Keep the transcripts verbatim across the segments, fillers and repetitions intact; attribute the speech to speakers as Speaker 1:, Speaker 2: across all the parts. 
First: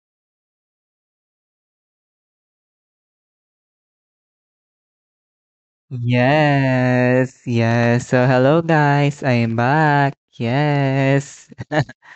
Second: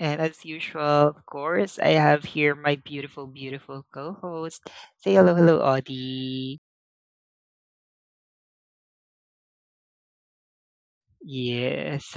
Speaker 1: And as usual, of course, I have here my beautiful, beautiful co host. Say hello, hello, Audie.
Speaker 2: Yes, yes. So hello guys, I am back. Yes.
Speaker 1: Yes.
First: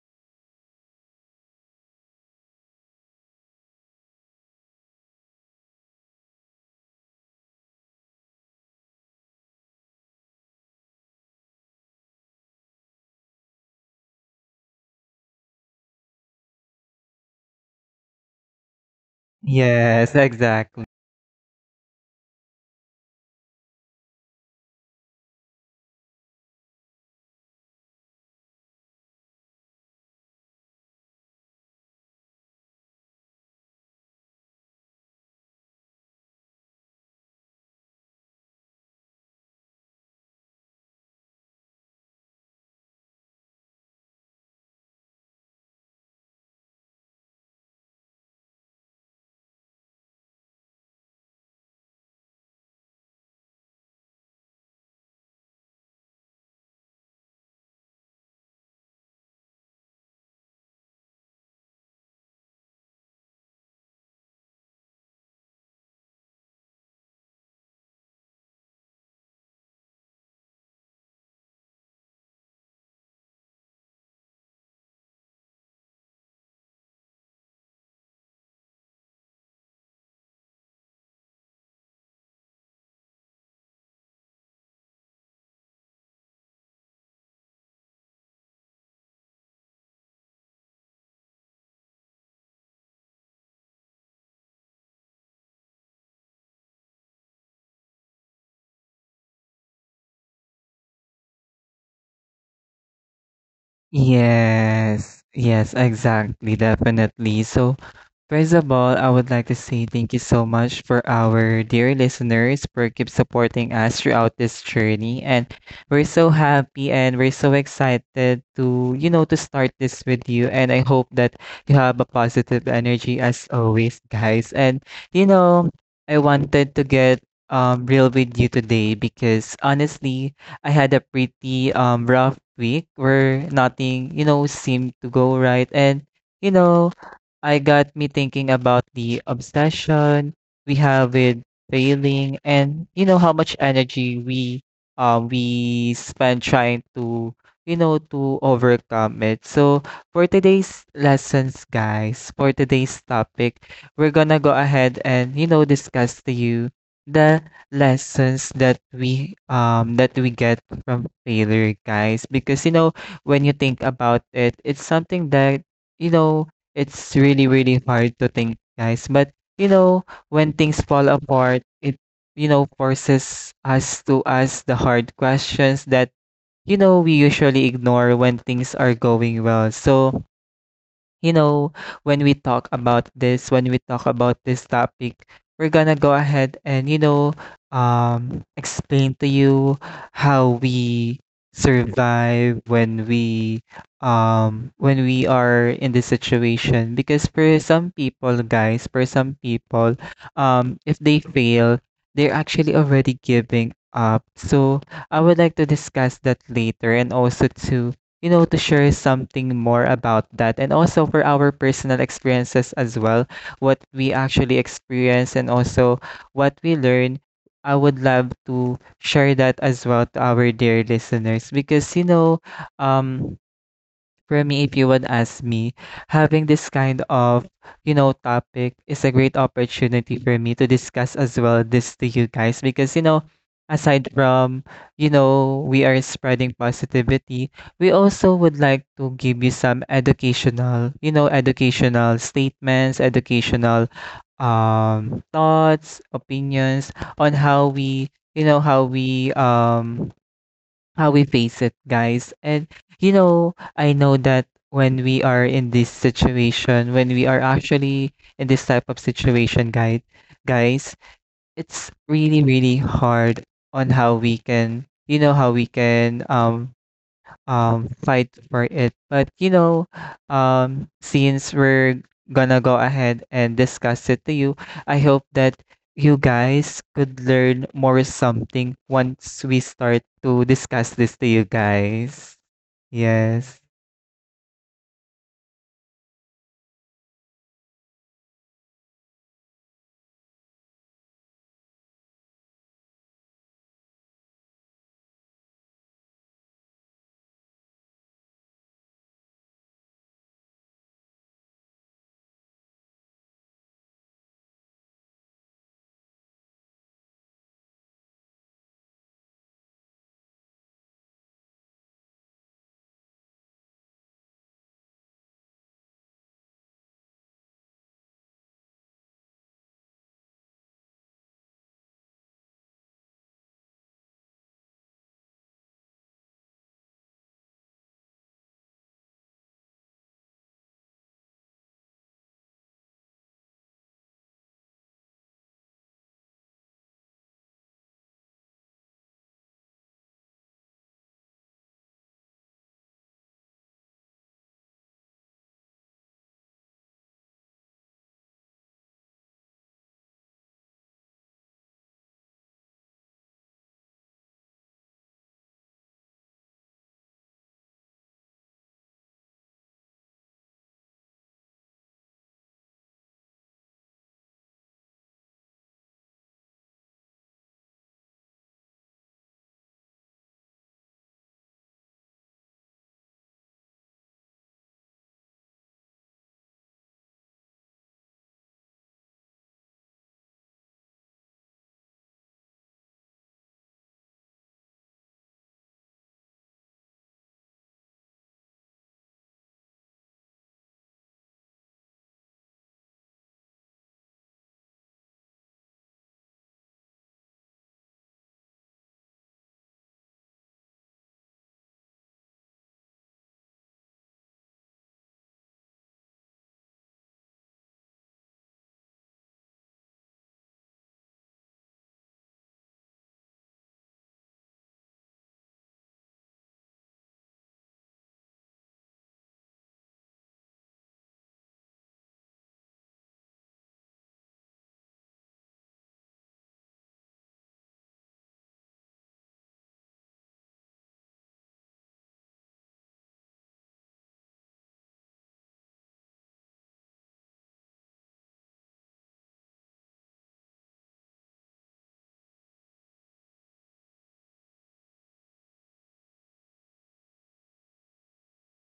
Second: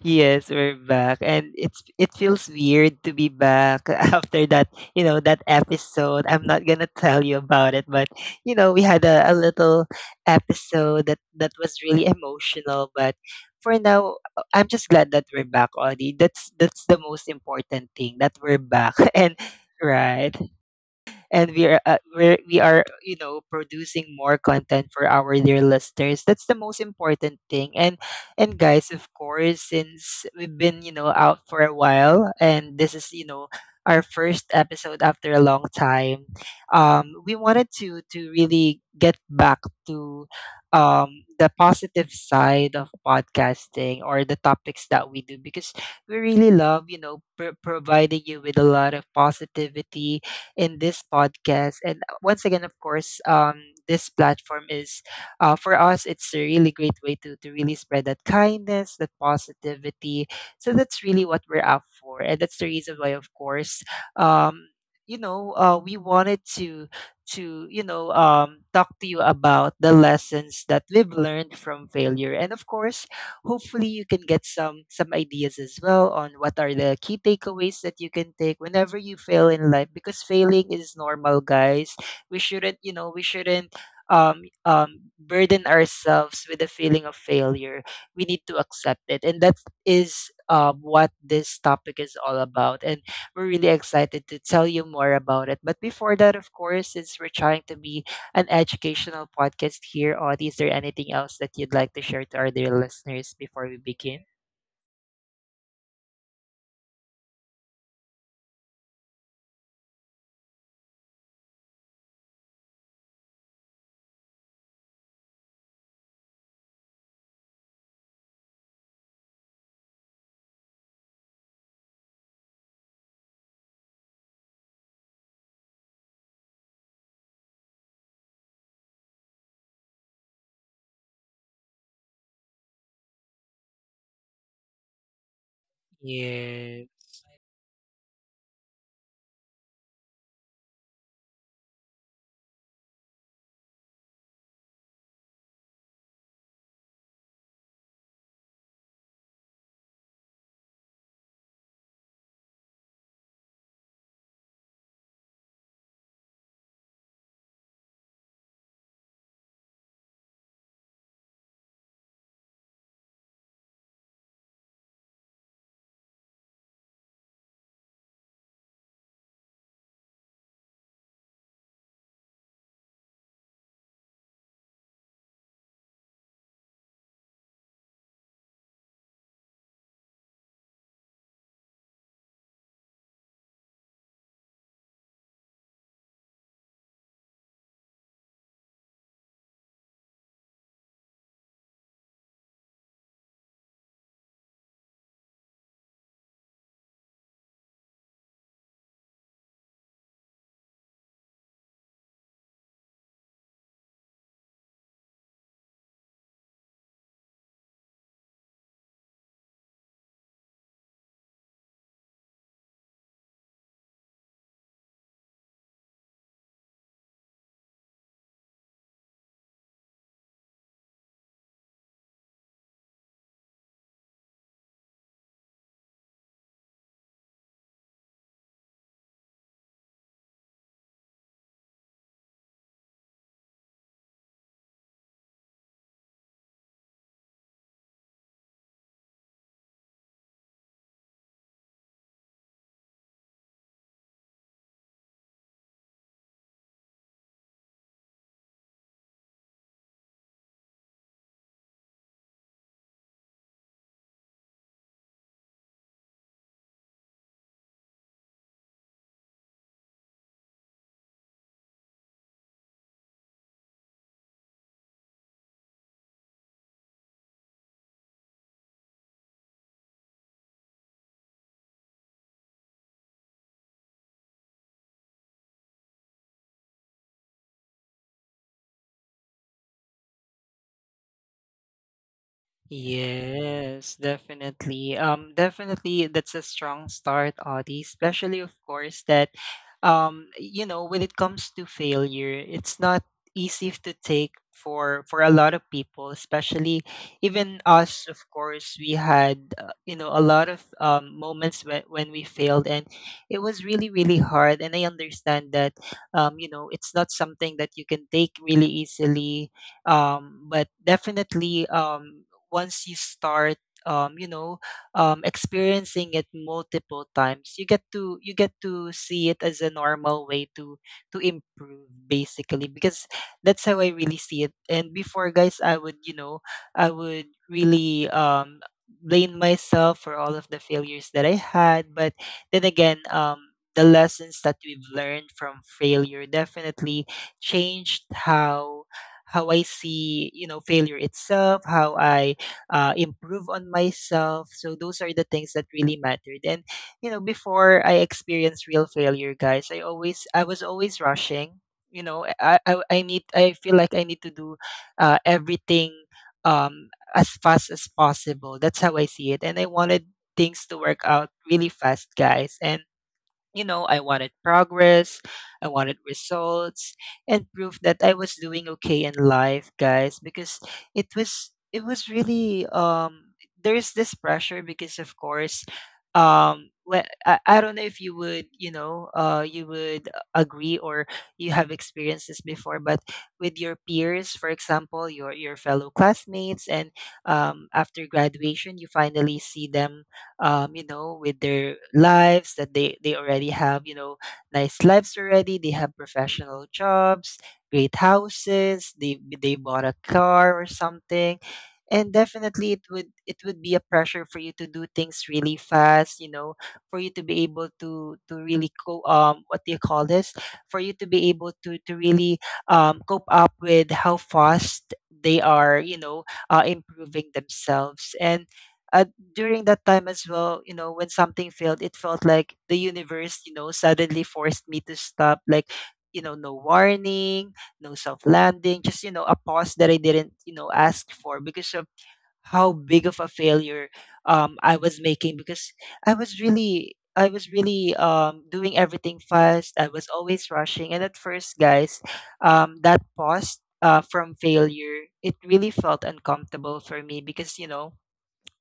Speaker 1: Yes, we're back, and it's it feels weird to be back after that. You know that episode. I'm not gonna tell you about it, but you know we had a, a little episode that that was really emotional. But for now, uh, I'm just glad that we're back, Audie. That's that's the most important thing that we're back. And
Speaker 2: Yes,
Speaker 1: right,
Speaker 2: exactly.
Speaker 1: and we are uh, we're, we are you know producing more content for our dear listeners. That's the most important thing. and and guys, of course, since we've been you know out for a while, and this is you know our first episode after a long time, um we wanted to to really get back to um the positive side of podcasting or the topics that we do, because we really love you know pr- providing you with a lot of positivity in this podcast. And once again, of course, um, this platform is uh, for us, it's a really great way to, to really spread that kindness, that positivity. So that's really what we're out for. And that's the reason why, of course, um, you know, uh, we wanted to to you know um, talk to you about the lessons that we've learned from failure. And of course, hopefully you can get some some ideas as well on what are the key takeaways that you can take whenever you fail in life, because failing is normal, guys. We shouldn't, you know, we shouldn't, um, um, burden ourselves with the feeling of failure. We need to accept it, and that is, um, what this topic is all about. And we're really excited to tell you more about it, but before that, of course, since we're trying to be an educational podcast here, or is there anything else that you'd like to share to our dear listeners before we begin?
Speaker 2: Yes, yes, exactly, definitely. So, first of all, I would like to say thank you so much for our dear listeners for keep supporting us throughout this journey. And we're so happy and we're so excited to, you know, to start this with you. And I hope that you have a positive energy as always, guys. And, you know, I wanted to get um real with you today because honestly, I had a pretty um rough week where nothing, you know, seemed to go right. And, you
Speaker 1: Yeah.
Speaker 2: know, I got me thinking about the obsession we have with failing, and you know how much energy we um we spend trying to, you know, to overcome it. So for today's lessons guys, for today's topic, we're gonna go ahead and, you know, discuss to you the lessons that we um that we get from failure, guys, because you know when you think about it, it's something that, you know, it's really really hard to think, guys, but you know, when things fall apart, it, you know, forces us to ask the hard questions that, you know, we usually ignore when things are going well. So you know, when we talk about this, when we talk about this topic, we're gonna go ahead and, you know, um, explain to you how we survive when we um when we are in this situation, because for some people guys, for some people um if they fail, they're actually already giving up. So I would like to discuss that later and also to, you know, to share something more about that, and also for our personal experiences as well, what we actually experience and also what we learn. I would love to share that as well to our dear listeners because, you know, um, for me, if you would ask me, having this kind of, you know, topic is a great opportunity for me to discuss as well this to you guys because, you know, aside from, you know, we are spreading positivity, we also would like to give you some educational, you know, educational statements, educational um thoughts, opinions on how we, you know, how we um how we face it, guys. And you know, I know that when we are in this situation, when we are actually in this type of situation, guys, guys, it's really, really hard on how we can, you know, how we can um um fight for it. But you know, um since we're gonna go ahead and discuss it to you, I hope that you guys could learn more something once we start to discuss this to you guys. Yes.
Speaker 1: Yes, definitely. Um, definitely, that's a strong start, Audie. Especially, of course, that, um, you know, when it comes to failure, it's not easy f- to take for for a lot of people. Especially, even us, of course, we had, uh, you know, a lot of um, moments when when we failed, and it was really, really hard. And I understand that, um, you know, it's not something that you can take really easily, um, but definitely, um, once you start, um you know, um experiencing it multiple times, you get to, you get to see it as a normal way to to improve, basically, because that's how I really see it. And before, guys, I would, you know, I would really, um blame myself for all of the failures that I had. But then again, um the lessons that we've learned from failure definitely changed how how I see, you know, failure itself, how I, uh, improve on myself. So those are the things that really mattered. And you know, before I experienced real failure, guys, I always I was always rushing. You know, I I, I need, I feel like I need to do uh, everything, um, as fast as possible. That's how I see it, and I wanted things to work out really fast, guys. And you know, I wanted progress, I wanted results, and proof that I was doing okay in life, guys, because it was it was really, um there's this pressure, because of course, um when, I, I don't know if you would, you know, uh you would agree or you have experienced this before, but with your peers, for example, your your fellow classmates, and um after graduation you finally see them, um, you know, with their lives that they, they already have, you know, nice lives already. They have professional jobs, great houses. They, they bought a car or something. And definitely it would, it would be a pressure for you to do things really fast, you know, for you to be able to to really co- um what do you call this, for you to be able to to really um cope up with how fast they are, you know, uh, improving themselves. And uh, during that time as well, you know, when something failed, it felt like the universe, you know, suddenly forced me to stop, like, you know, no warning, no soft landing, just, you know, a pause that I didn't, you know, ask for, because of how big of a failure, um, I was making, because I was really I was really, um, doing everything fast. I was always rushing. And at first, guys, um, that pause, uh, from failure, it really felt uncomfortable for me, because you know,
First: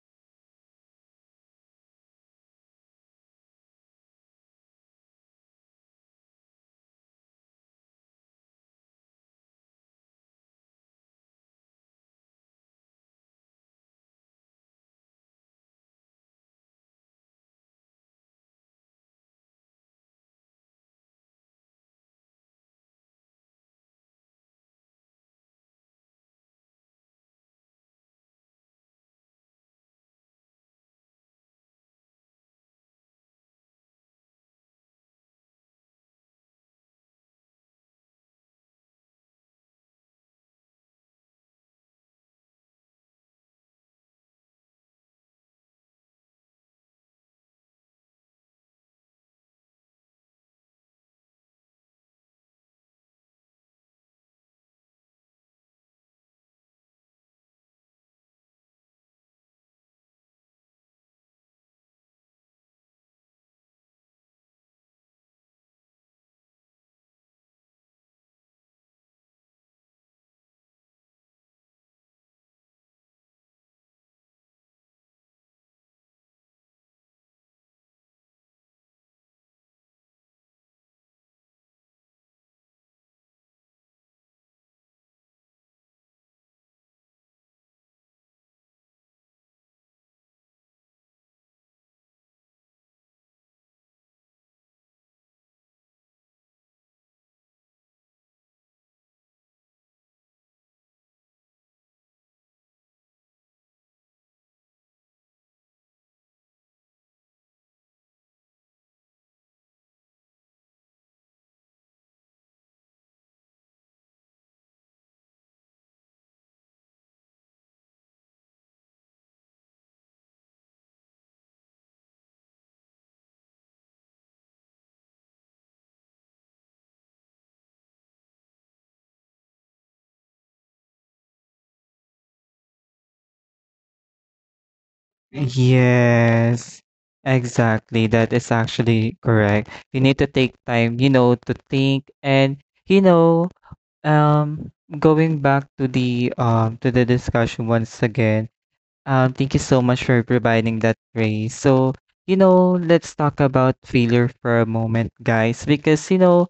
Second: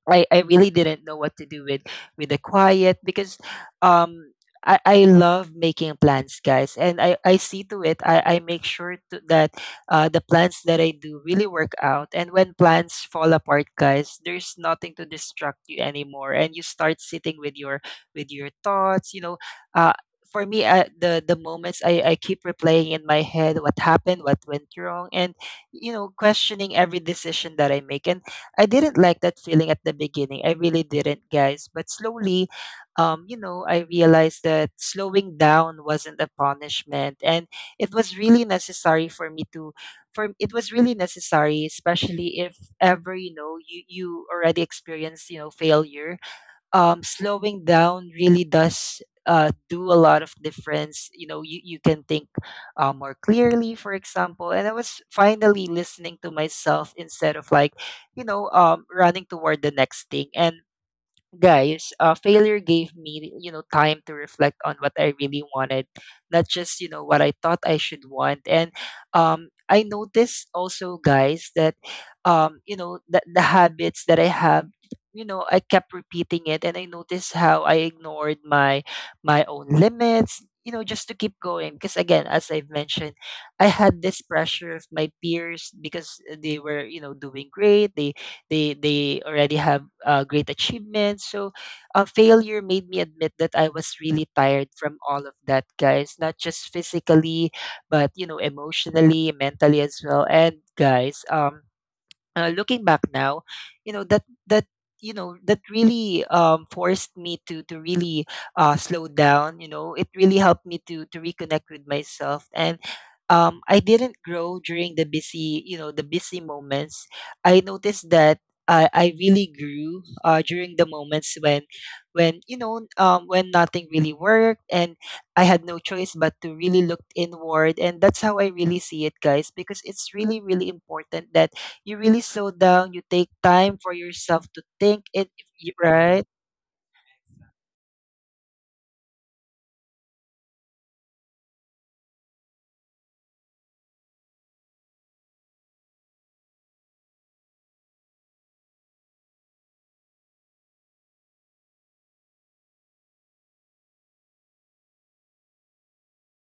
Speaker 1: I, I really didn't know what to do with with the quiet, because um I, I love making plans, guys, and I, I see to it, I, I make sure to, that uh, the plans that I do really work out. And when plans fall apart, guys, there's nothing to distract you anymore, and you start sitting with your with your thoughts, you know, uh, for me, uh, the the moments, I, I keep replaying in my head what happened, what went wrong, and you know, questioning every decision that I make. And I didn't like that feeling at the beginning. I really didn't, guys. But slowly, um, you know, I realized that slowing down wasn't a punishment, and it was really necessary for me to. For it was really necessary, especially if ever, you know, you you already experienced, you know, failure, um, slowing down really does, uh, do a lot of difference. You know, you, you can think uh, more clearly, for example. And I was finally listening to myself instead of, like, you know, um, running toward the next thing. And guys, uh, failure gave me, you know, time to reflect on what I really wanted, not just, you know, what I thought I should want. And um, I noticed also, guys, that, um, you know, that the habits that I have, you know, I kept repeating it, and I noticed how I ignored my my own limits. You know, just to keep going, because again, as I've mentioned, I had this pressure of my peers, because they were, you know, doing great. They they they already have, uh, great achievements. So uh, failure made me admit that I was really tired from all of that, guys, not just physically, but you know, emotionally, mentally as well. And guys, um uh, looking back now, you know that that you know that really, um, forced me to to really, uh, slow down. You know, it really helped me to to reconnect with myself. And um, I didn't grow during the busy, you know, the busy moments. I noticed that. I, I really grew, uh, during the moments when when you know, um, when nothing really worked, and I had no choice but to really look inward. And that's how I really see it, guys, because it's really, really important that you really slow down, you take time for yourself to think it, right?
Speaker 2: Yes. Exactly. That is actually correct. You need to take time, you know, to think. And you know, um going back to the um to the discussion once again. Um, thank you so much for providing that, Ray. So, you know, let's talk about failure for a moment, guys, because, you know,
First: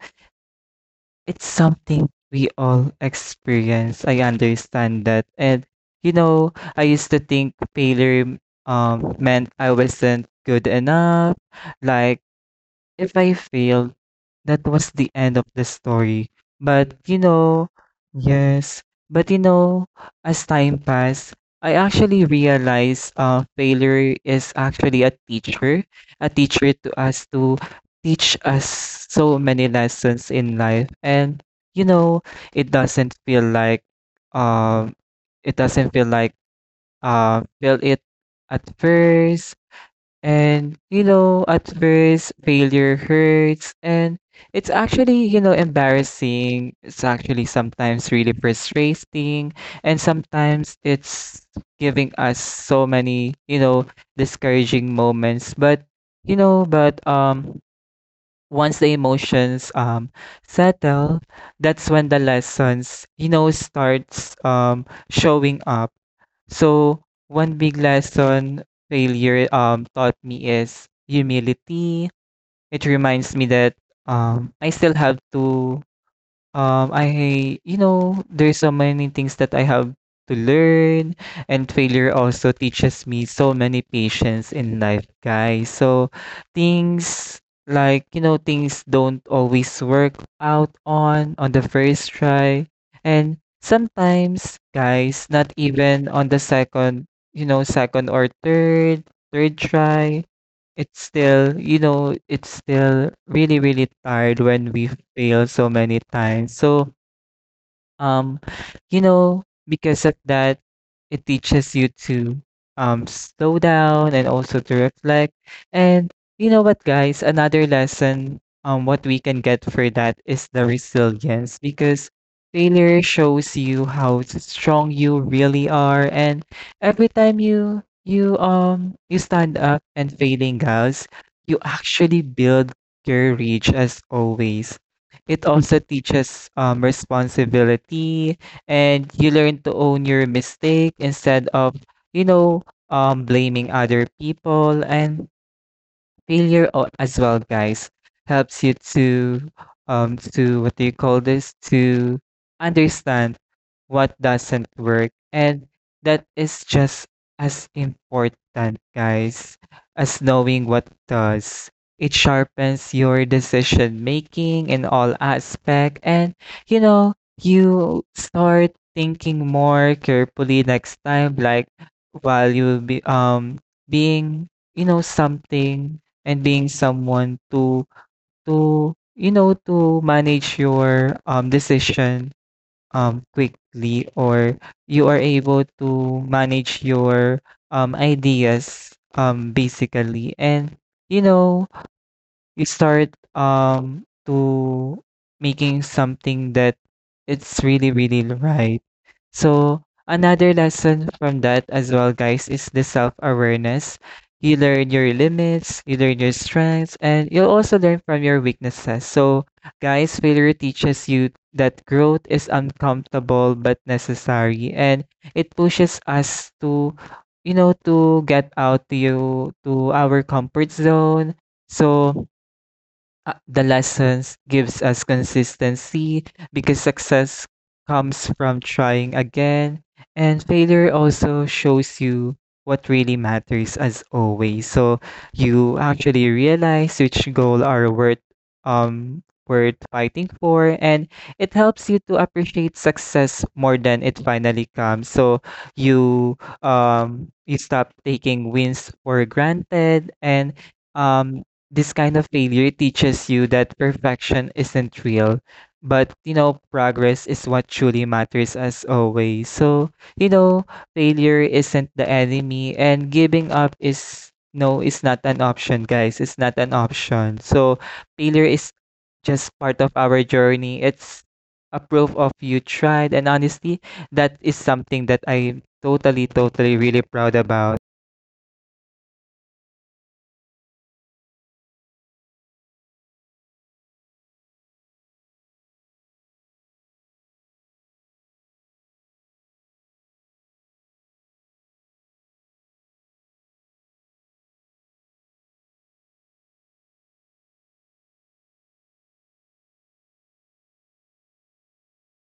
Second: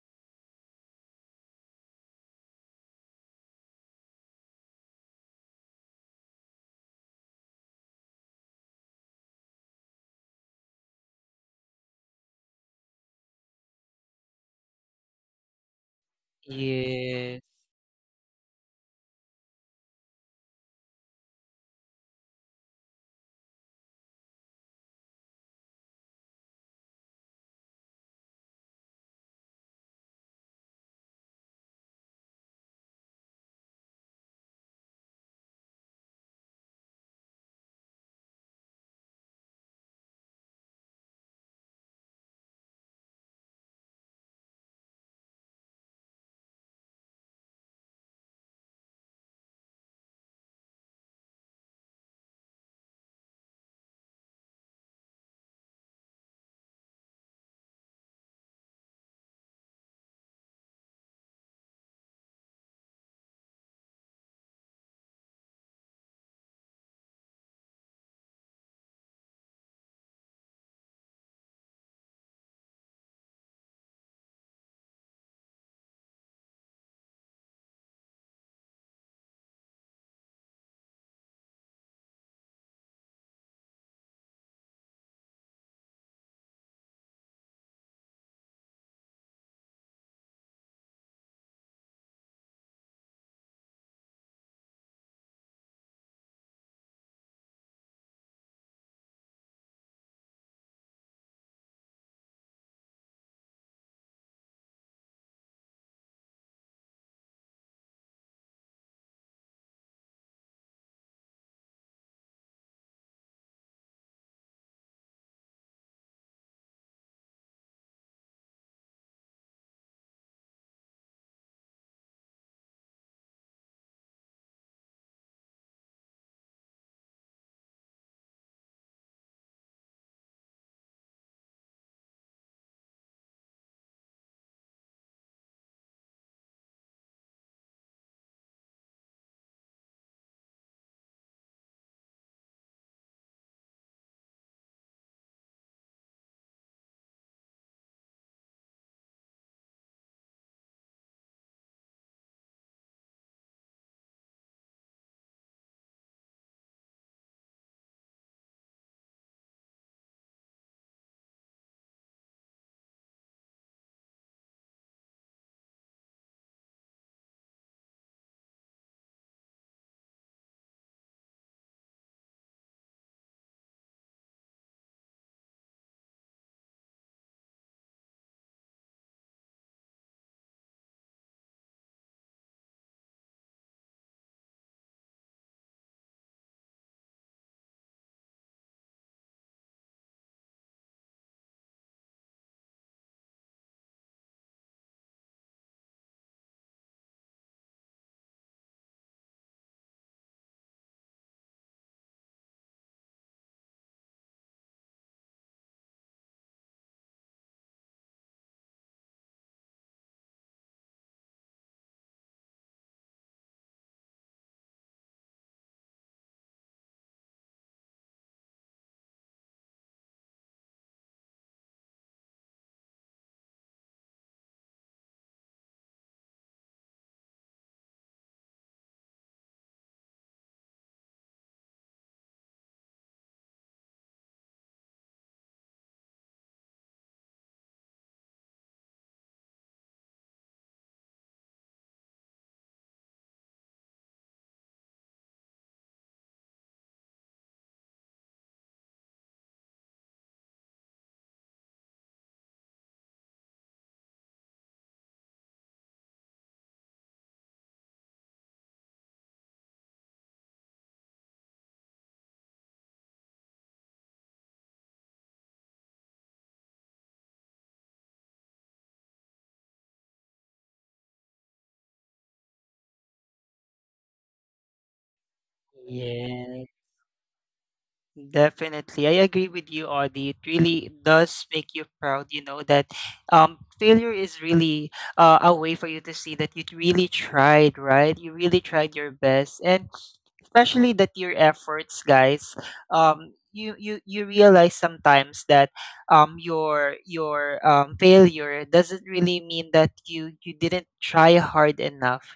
Speaker 2: it's something we all experience. I understand that. And, you know, I used to think failure um, meant I wasn't good enough, like if I failed, that was the end of the story. But you
Speaker 1: Yes.
Speaker 2: know, yes, but you know, as time passed, I actually realized uh, failure is actually a teacher, a teacher to us to teach us so many lessons in life. And you know, it doesn't feel like um, it doesn't feel like uh, feel it at first. And, you know, at first, failure hurts. And it's actually, you know, embarrassing. It's actually sometimes really frustrating. And sometimes it's giving us so many, you know, discouraging moments. But, you know, but, um, once the emotions um settle, that's when the lessons, you know, starts um showing up. So, one big lesson failure um taught me is humility. It reminds me that um I still have to Um, I, you know, there's so many things that I have to learn, and failure also teaches me so many patience in life, guys. So things like, you know, things don't always work out on on the first try, and sometimes, guys, not even on the second, you know, second or third, third try. It's still, you know, it's still really, really tired when we fail so many times. So, um, you know, because of that, it teaches you to um slow down and also to reflect. And you know what, guys, another lesson um what we can get for that is the resilience, because failure shows you how strong you really are, and every time you you um you stand up and failing, guys, you actually build courage as always. It also teaches um, responsibility, and you learn to own your mistake instead of, you know, um, blaming other people. And failure o- as well, guys, helps you to um to what do you call this to understand what doesn't work, and that is just as important, guys, as knowing what does. It sharpens your decision making in all aspect, and you know, you start thinking more carefully next time, like while you'll be um being, you know, something and being someone to to you know, to manage your um decision um quickly, or you are able to manage your um ideas um basically. And you know, you start um to making something that it's really really right. So another lesson from that as well, guys, is the self-awareness. You learn your limits, you learn your strengths, and you'll also learn from your weaknesses. So guys, failure teaches you that growth is uncomfortable but necessary, and it pushes us to, you know, to get out to you to our comfort zone. So, Uh, the lessons gives us consistency because success comes from trying again, and failure also shows you what really matters as always. So you actually realize which goal are worth um worth fighting for, and it helps you to appreciate success more than it finally comes. So you, um you stop taking wins for granted. And um this kind of failure teaches you that perfection isn't real, but you know, progress is what truly matters as always. So you know, failure isn't the enemy, and giving up is no is not an option, guys, it's not an option. So failure is just part of our journey, it's a proof of you tried, and honestly, that is something that I'm totally
Speaker 1: Yes.
Speaker 2: totally really proud about.
Speaker 1: Definitely. I agree with you, Audie. It really does make you proud, you know, that um, failure is really, uh, a way for you to see that you really tried, right? You really tried your best. And especially that your efforts, guys, um, you, you, you realize sometimes that um, your your, um, failure doesn't really mean that you, you didn't try hard enough.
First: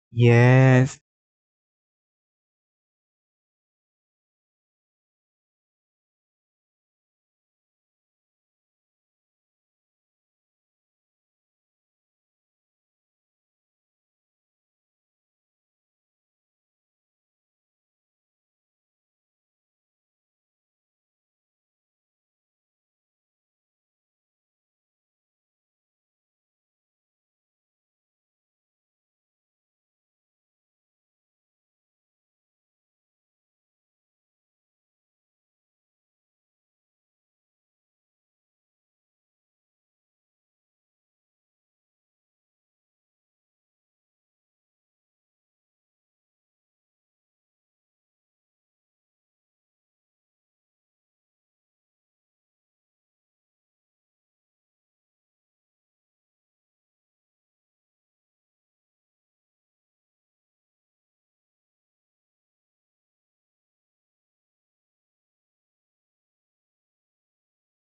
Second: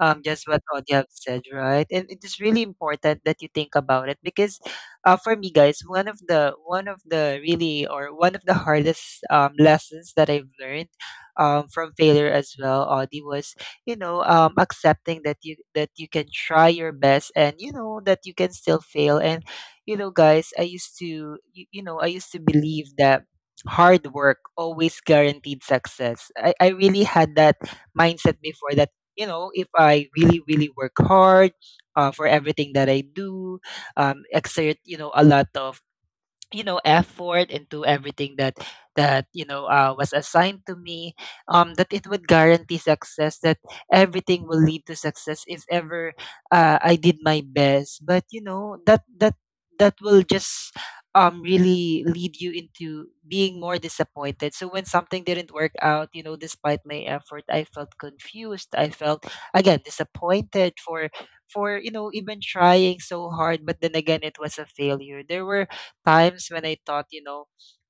Speaker 1: Um, just what Audie
Speaker 2: Yes.
Speaker 1: have said, right? And it is really important that you think about it, because uh, for me, guys, one of the one of the really, or one of the hardest, um, lessons that I've learned, um, from failure as well, Audie, was you know, um, accepting that you that you can try your best, and you know that you can still fail. And you know guys, I used to you, you know I used to believe that hard work always guaranteed success. I, I really had that mindset before, that you know, if I really, really work hard, uh, for everything that I do, um, exert, you know, a lot of, you know, effort into everything that that you know, uh, was assigned to me, um that it would guarantee success, that everything will lead to success, if ever, uh, I did my best. But you know, that that that will just, um really lead you into being more disappointed. So when something didn't work out, you know, despite my effort, I felt confused, I felt again disappointed for for you know, even trying so hard. But then again, it was a failure. There were times when I thought, you know,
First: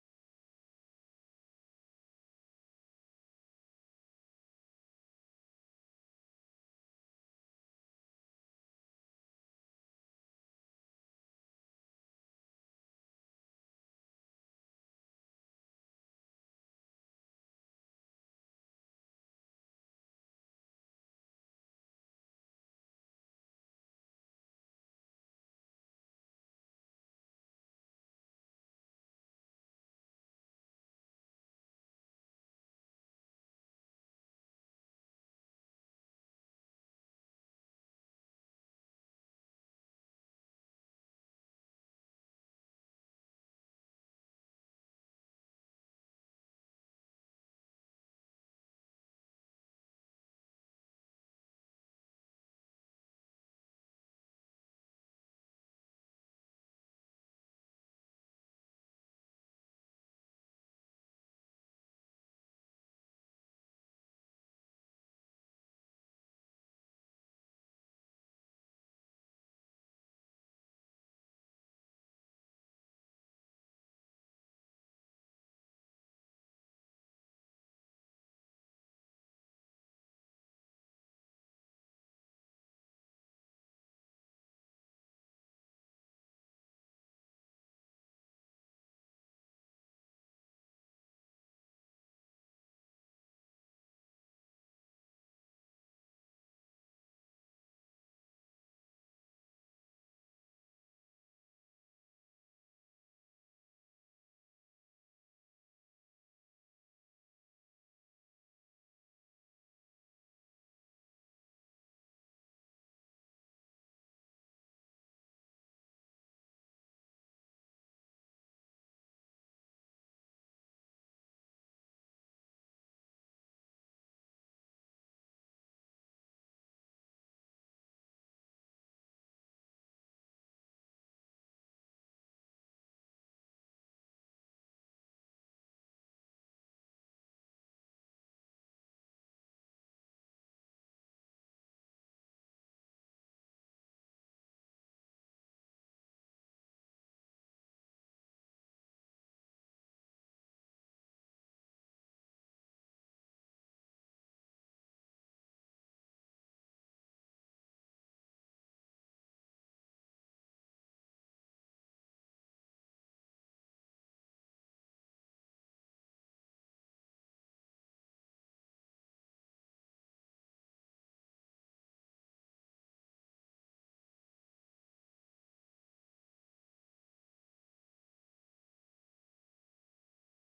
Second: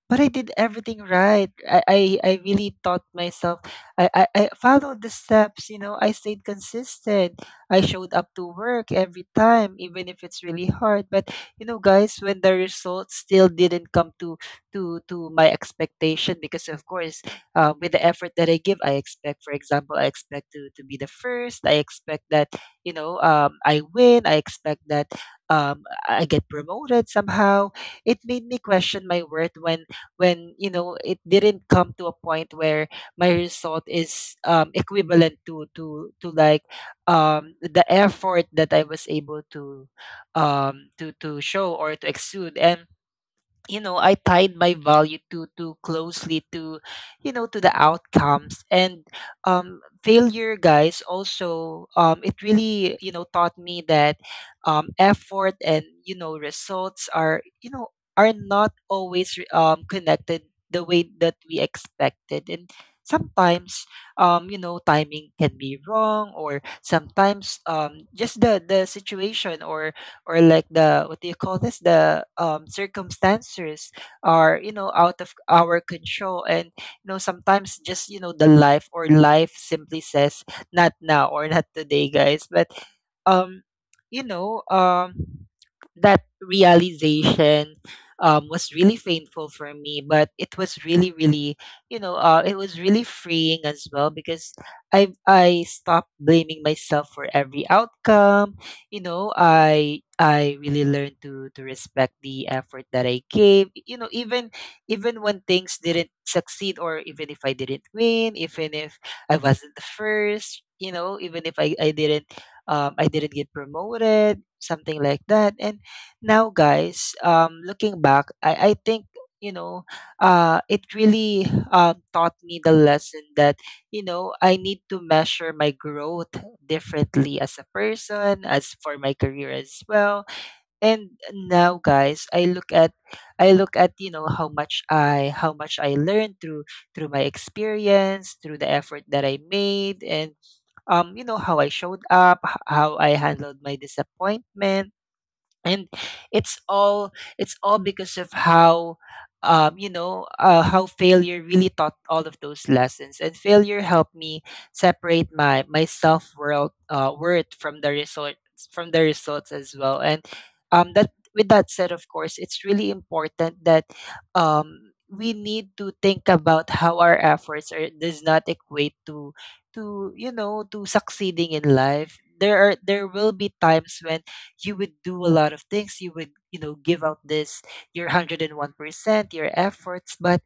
Speaker 1: but I did everything right. I, I, I really taught myself. I, I, I followed the steps, you know, I stayed consistent. I showed up to work every time, even if it's really hard. But you know, guys, when the results still didn't come to to to my expectation, because of course, uh, with the effort that I give, I expect, for example, I expect to, to be the first. I expect that, you know, um, I win. I expect that um, I get promoted somehow. It made me question my worth when when you know it didn't come to a point where my result is um, equivalent to to to like um, the effort that I was able to um, to to show or to exude. And you know, I tied my value too too closely to, you know, to the outcomes. And um failure, guys, also, um it really, you know, taught me that um effort and, you know, results are, you know, are not always re- um connected the way that we expected. And sometimes, um you know, timing can be wrong, or sometimes, um just the the situation, or or like, the what do you call this, the um, circumstances are, you know, out of our control. And you know, sometimes, just you know, the life or life simply says not now or not today, guys. But um you know um that realization um, was really painful for me, but it was really, really, you know, uh, it was really freeing as well, because I I stopped blaming myself for every outcome. You know, i i really learned to to respect the effort that I gave, you know. Even even when things didn't succeed, or even if I didn't win, even if I wasn't the first, you know, even if i i didn't um i didn't get promoted, something like that. And now, guys, um looking back, i i think, you know, uh it really um taught me the lesson that, you know, I need to measure my growth differently as a person, as for my career as well. And now, guys, I look at I look at, you know, how much I how much I learned through through my experience, through the effort that I made. And um, you know, how I showed up, h- how I handled my disappointment. And it's all, it's all because of how um you know, uh, how failure really taught all of those lessons. And failure helped me separate my my self world uh worth from the results, from the results as well. And um that with that said, of course, it's really important that um we need to think about how our efforts are does not equate to to you know, to succeeding in life. There are, there will be times when you would do a lot of things, you would, you know, give out this your a hundred one percent your efforts. But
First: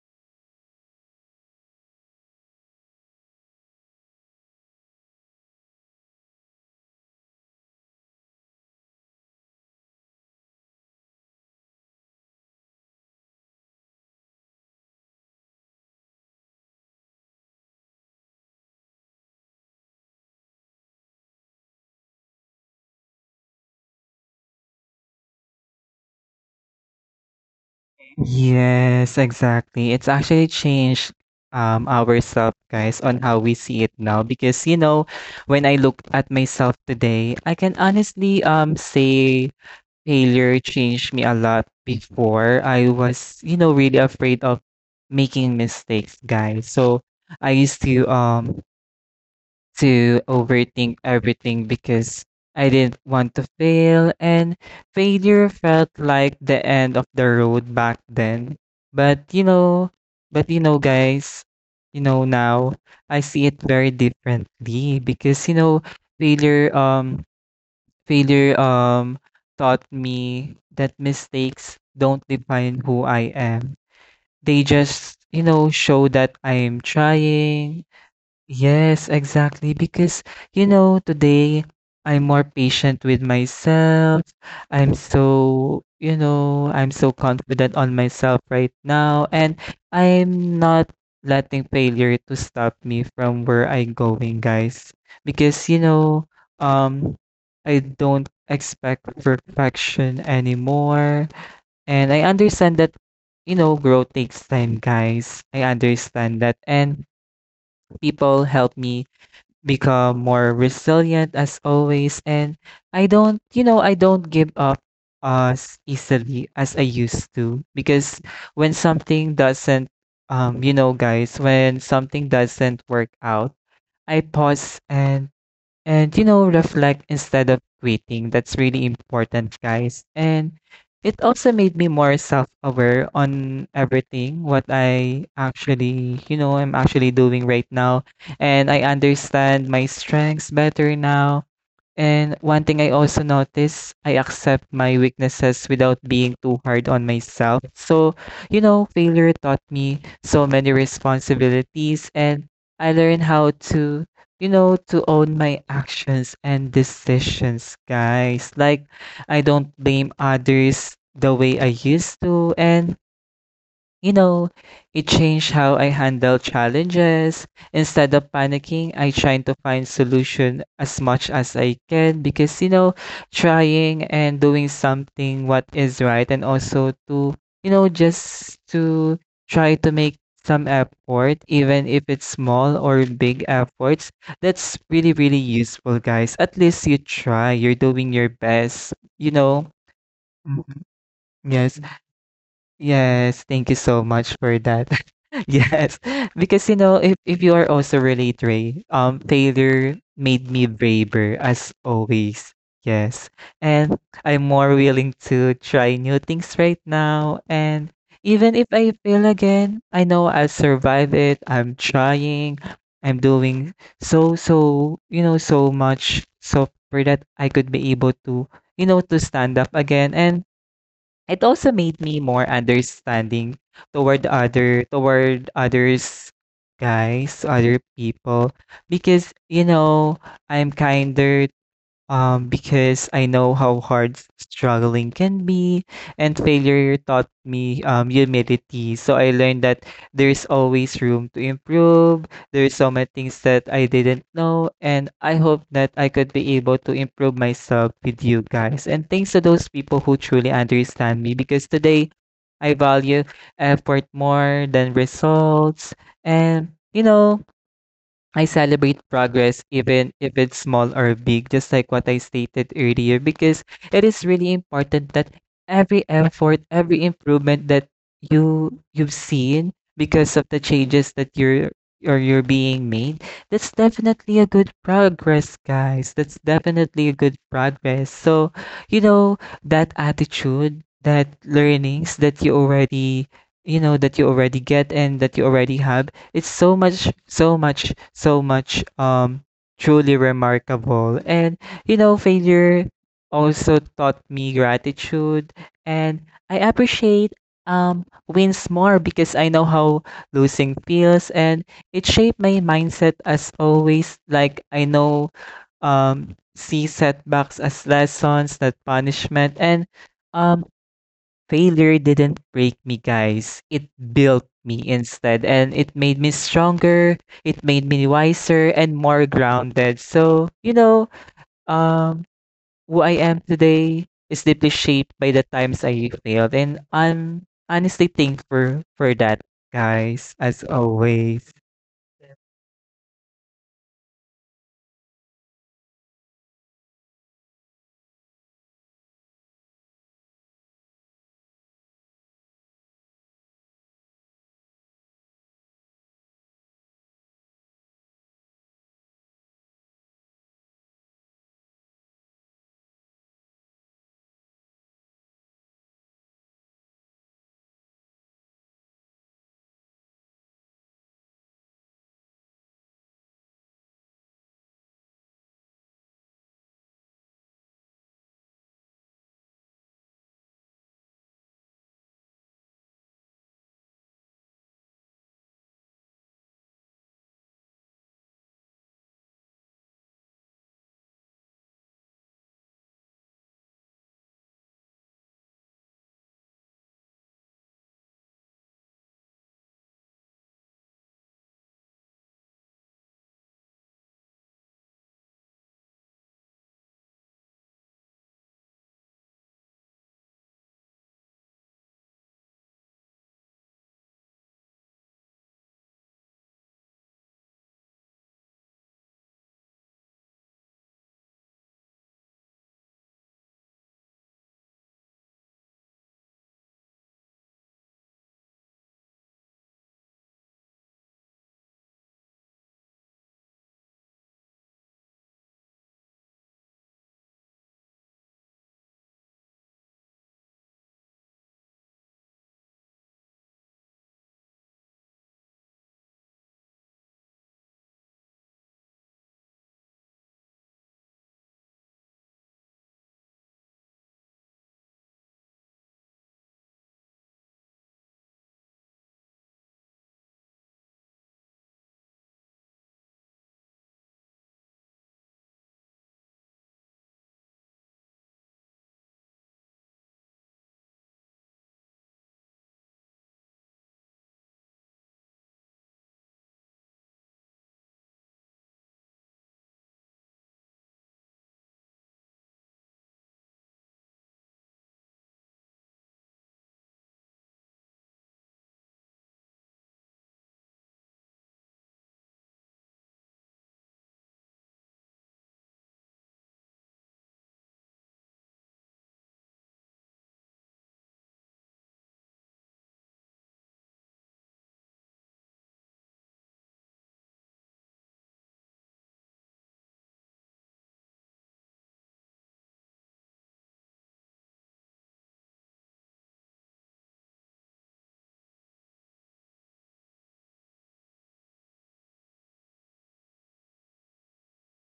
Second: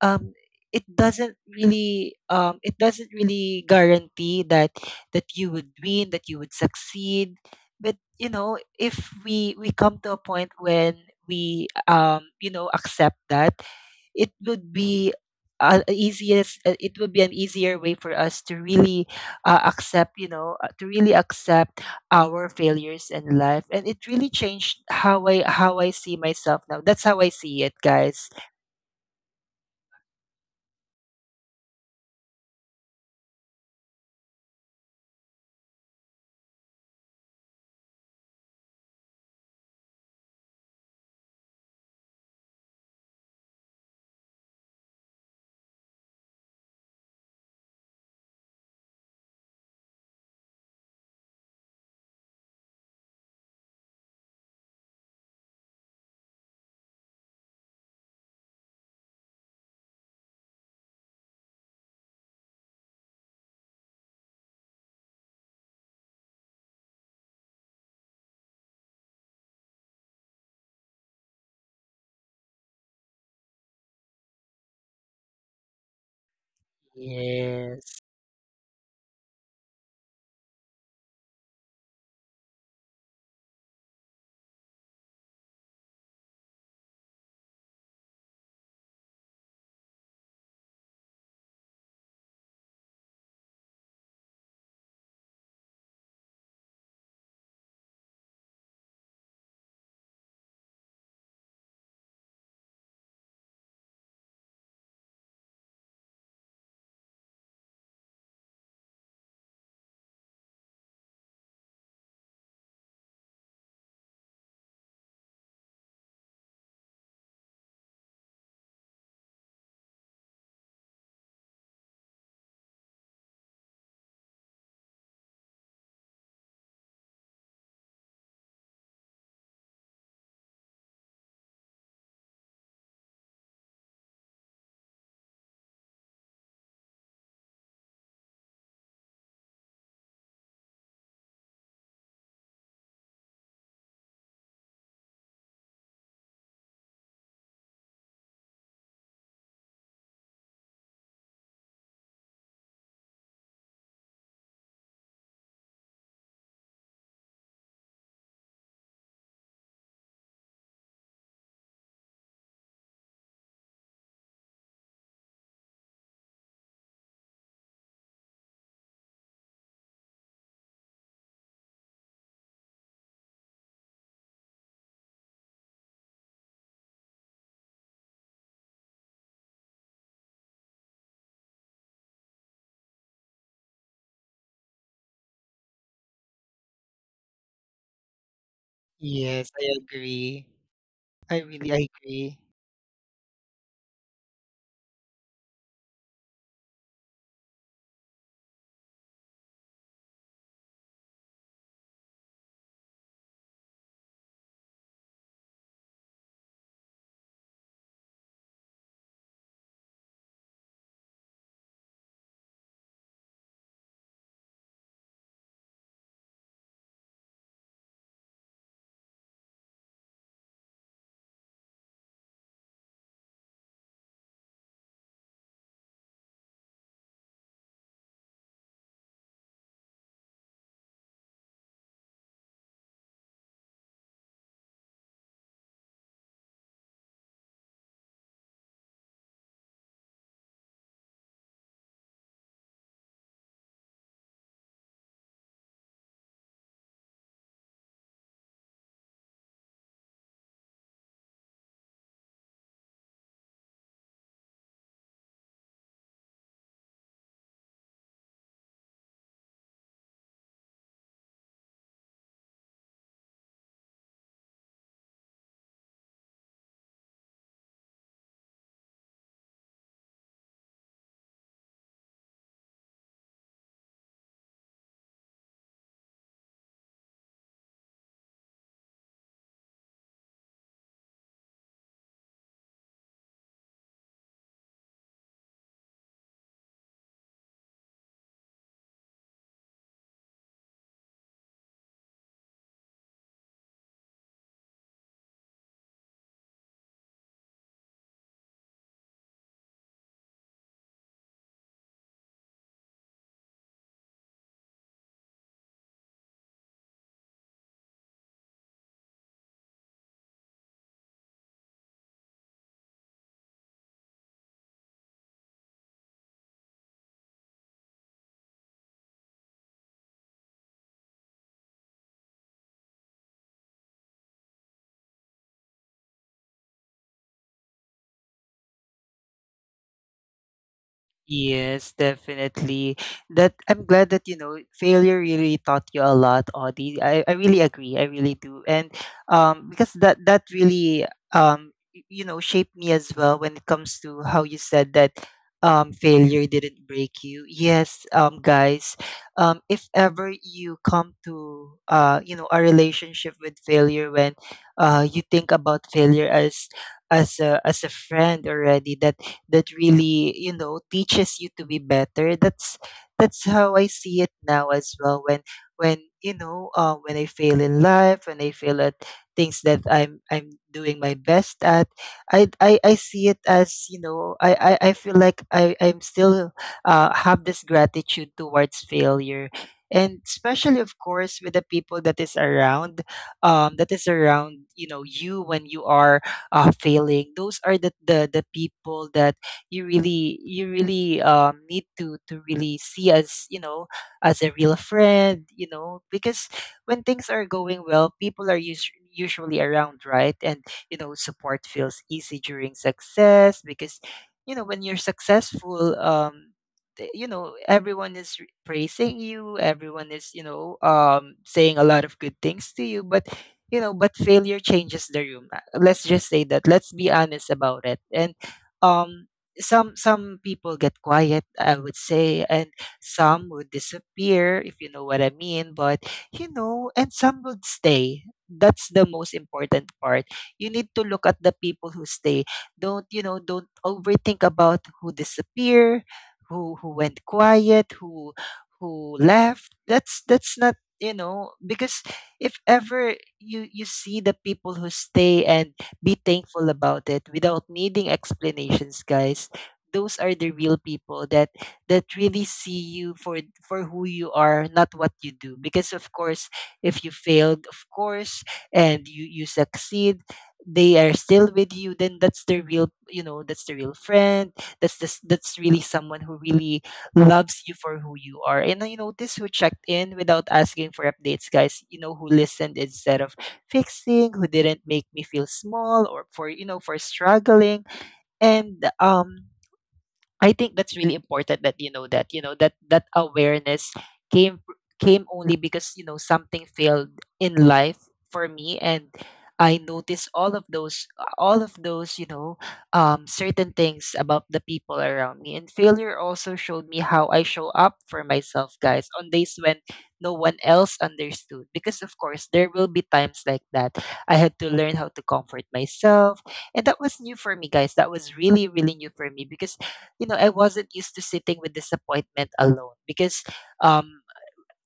Speaker 1: um it doesn't really, um it doesn't really guarantee that that you would win, that you would succeed. But you know, if we we come to a point when we, um you know, accept that, it would be, uh, easiest uh, it would be an easier way for us to really, uh, accept, you know, uh, to really accept our failures in life. And it really changed how I how I see myself now. That's how I see it, guys.
Speaker 2: Yes, exactly. It's actually changed um ourselves, guys, on how we see it now. Because you know, when I look at myself today, I can honestly um say failure changed me a lot. Before, I was, you know, really afraid of making mistakes, guys. So I used to um to overthink everything because I didn't want to fail, and failure felt like the end of the road back then. But you know, but you know, guys, you know, now I see it very differently, because you know, failure, um, failure, um, taught me that mistakes don't define who I am. They just, you know, show that I am trying.
Speaker 1: Yes.
Speaker 2: Yes, exactly. Because, you know, today I'm more patient with myself. I'm so, you know, I'm so confident on myself right now. And I'm not letting failure to stop me from where I'm going, guys. Because, you know, um, I don't expect perfection anymore. And I understand that, you know, growth takes time, guys. I understand that. And people help me become more resilient as always, and I don't, you know, I don't give up as easily as I used to, because when something doesn't, um you know guys, when something doesn't work out, I pause and, and you know, reflect instead of quitting. That's really important, guys. And it also made me more self-aware on everything, what I actually, you know, I'm actually doing right now. And I understand my strengths better now. And one thing I also notice, I accept my weaknesses without being too hard on myself. So, you know, failure taught me so many responsibilities, and I learned how to, you know, to own my actions and decisions, guys. Like I don't blame others the way I used to. And you know, it changed how I handle challenges. Instead of panicking, I try to find solution as much as I can, because you know, trying and doing something what is right, and also to, you know, just to try to make some effort, even if it's small or big efforts. That's really really useful, guys. At least you try, you're doing your best, you
Speaker 1: Yes,
Speaker 2: know.
Speaker 1: I agree.
Speaker 2: Mhm.
Speaker 1: I
Speaker 2: Yes.
Speaker 1: really agree.
Speaker 2: Yes, thank you so much for that. Yes, because you know, if if you are also relate, Ray, um, failure made me braver as always. Yes, and I'm more willing to try new things right now. And even if I fail again, I know I'll survive it. I'm trying. I'm doing so so you know so much so for that I could be able to you know to stand up again. And it also made me more understanding toward other toward others, guys, other people, because you know, I'm kinder, um, because I know how hard struggling can be, and failure taught me um, humility. So I learned that there's always room to improve. There's so many things that I didn't know, and I hope that I could be able to improve myself with you guys. And thanks to those people who truly understand me, because today I value effort more than results. And you know, I celebrate progress even if it's small or big, just like what I stated earlier, because it is really important that every effort, every improvement that you you've seen because of the changes that you're or you're being made, that's definitely a good progress, guys. That's definitely a good progress. So, you know, that attitude, that learnings that you already you know that you already get and that you already have, it's so much, so much, so much um truly remarkable. And you know, failure also taught me gratitude, and I appreciate um wins more because I know how losing feels, and it shaped my mindset as always. Like I know um see setbacks as lessons, not punishment. And um failure didn't break me, guys. It built me instead, and it made me stronger. It made me wiser and more grounded. So, you know, um, who I am today is deeply shaped by the times I failed, and I'm honestly thankful for that, guys, as always.
Speaker 1: Yes, definitely. That I'm glad that you know, failure really taught you a lot, Audie. I, I really agree. I really do. And um because that that really um y- you know, shaped me as well when it comes to how you said that um failure didn't break you. Yes, um guys, um if ever you come to uh you know, a relationship with failure, when uh you think about failure as as a as a friend already that that really, you know, teaches you to be better. that's that's how I see it now as well. when when you know, uh, when I fail in life, when I fail at things that i'm I'm doing my best at, i i, I see it as, you know, i i, I feel like i I'm still, uh, have this gratitude towards failure. And especially, of course, with the people that is around, um, that is around you know, you when you are, uh, failing, those are the, the the people that you really, you really, um, need to to really see as, you know, as a real friend, you know. Because when things are going well, people are us- usually around, right? And you know, support feels easy during success, because you know, when you're successful, um th- you know, everyone is r- praising you, everyone is, you know, um saying a lot of good things to you. But you know, but failure changes the room. Uh, let's just say that, let's be honest about it. And um some some people get quiet, I would say. And some would disappear, if you know what I mean. But you know, and some would stay. That's the most important part. You need to look at the people who stay. Don't, you know, don't overthink about who disappear, who who went quiet, who who left. that's that's not, you know, because if ever you, you see the people who stay, and be thankful about it without needing explanations, guys, those are the real people that that really see you for for who you are, not what you do. Because of course, if you failed, of course, and you you succeed, they are still with you, then that's the real, you know, that's the real friend. That's this that's really someone who really loves you for who you are. And you notice who checked in without asking for updates, guys, you know, who listened instead of fixing, who didn't make me feel small, or for, you know, for struggling. And um I think that's really important that you know, that you know that that awareness came fr- came only because, you know, something failed in life for me. And I noticed all of those, all of those you know, um, certain things about the people around me. And failure also showed me how I show up for myself, guys, on days when no one else understood, because of course there will be times like that. I had to learn how to comfort myself, and that was new for me, guys. That was really, really new for me, because you know, I wasn't used to sitting with disappointment alone. Because um,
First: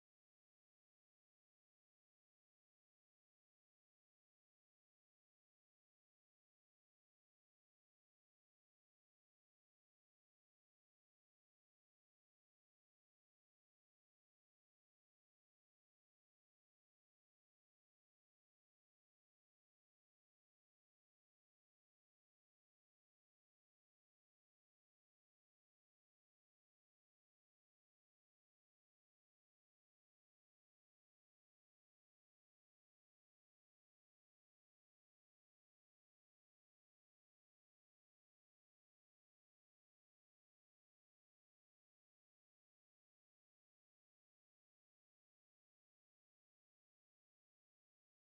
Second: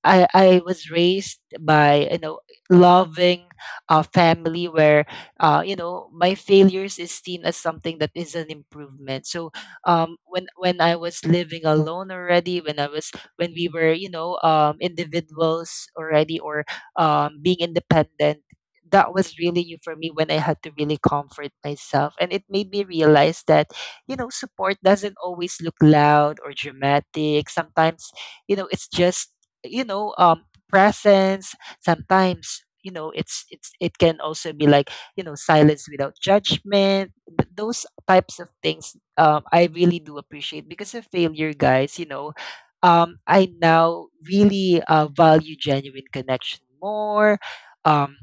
Speaker 1: I, I was raised by, you know, loving a family where, uh, you know, my failures is seen as something that is an improvement. So um, when when I was living alone already, when I was when we were, you know, um, individuals already, or um, being independent, that was really new for me when I had to really comfort myself. And it made me realize that, you know, support doesn't always look loud or dramatic. Sometimes, you know, it's just, you know, um presence. Sometimes, you know, it's it's it can also be like, you know, silence without judgment. Th- those types of things, um I really do appreciate because of failure, guys. You know, um I now really, uh, value genuine connection more. um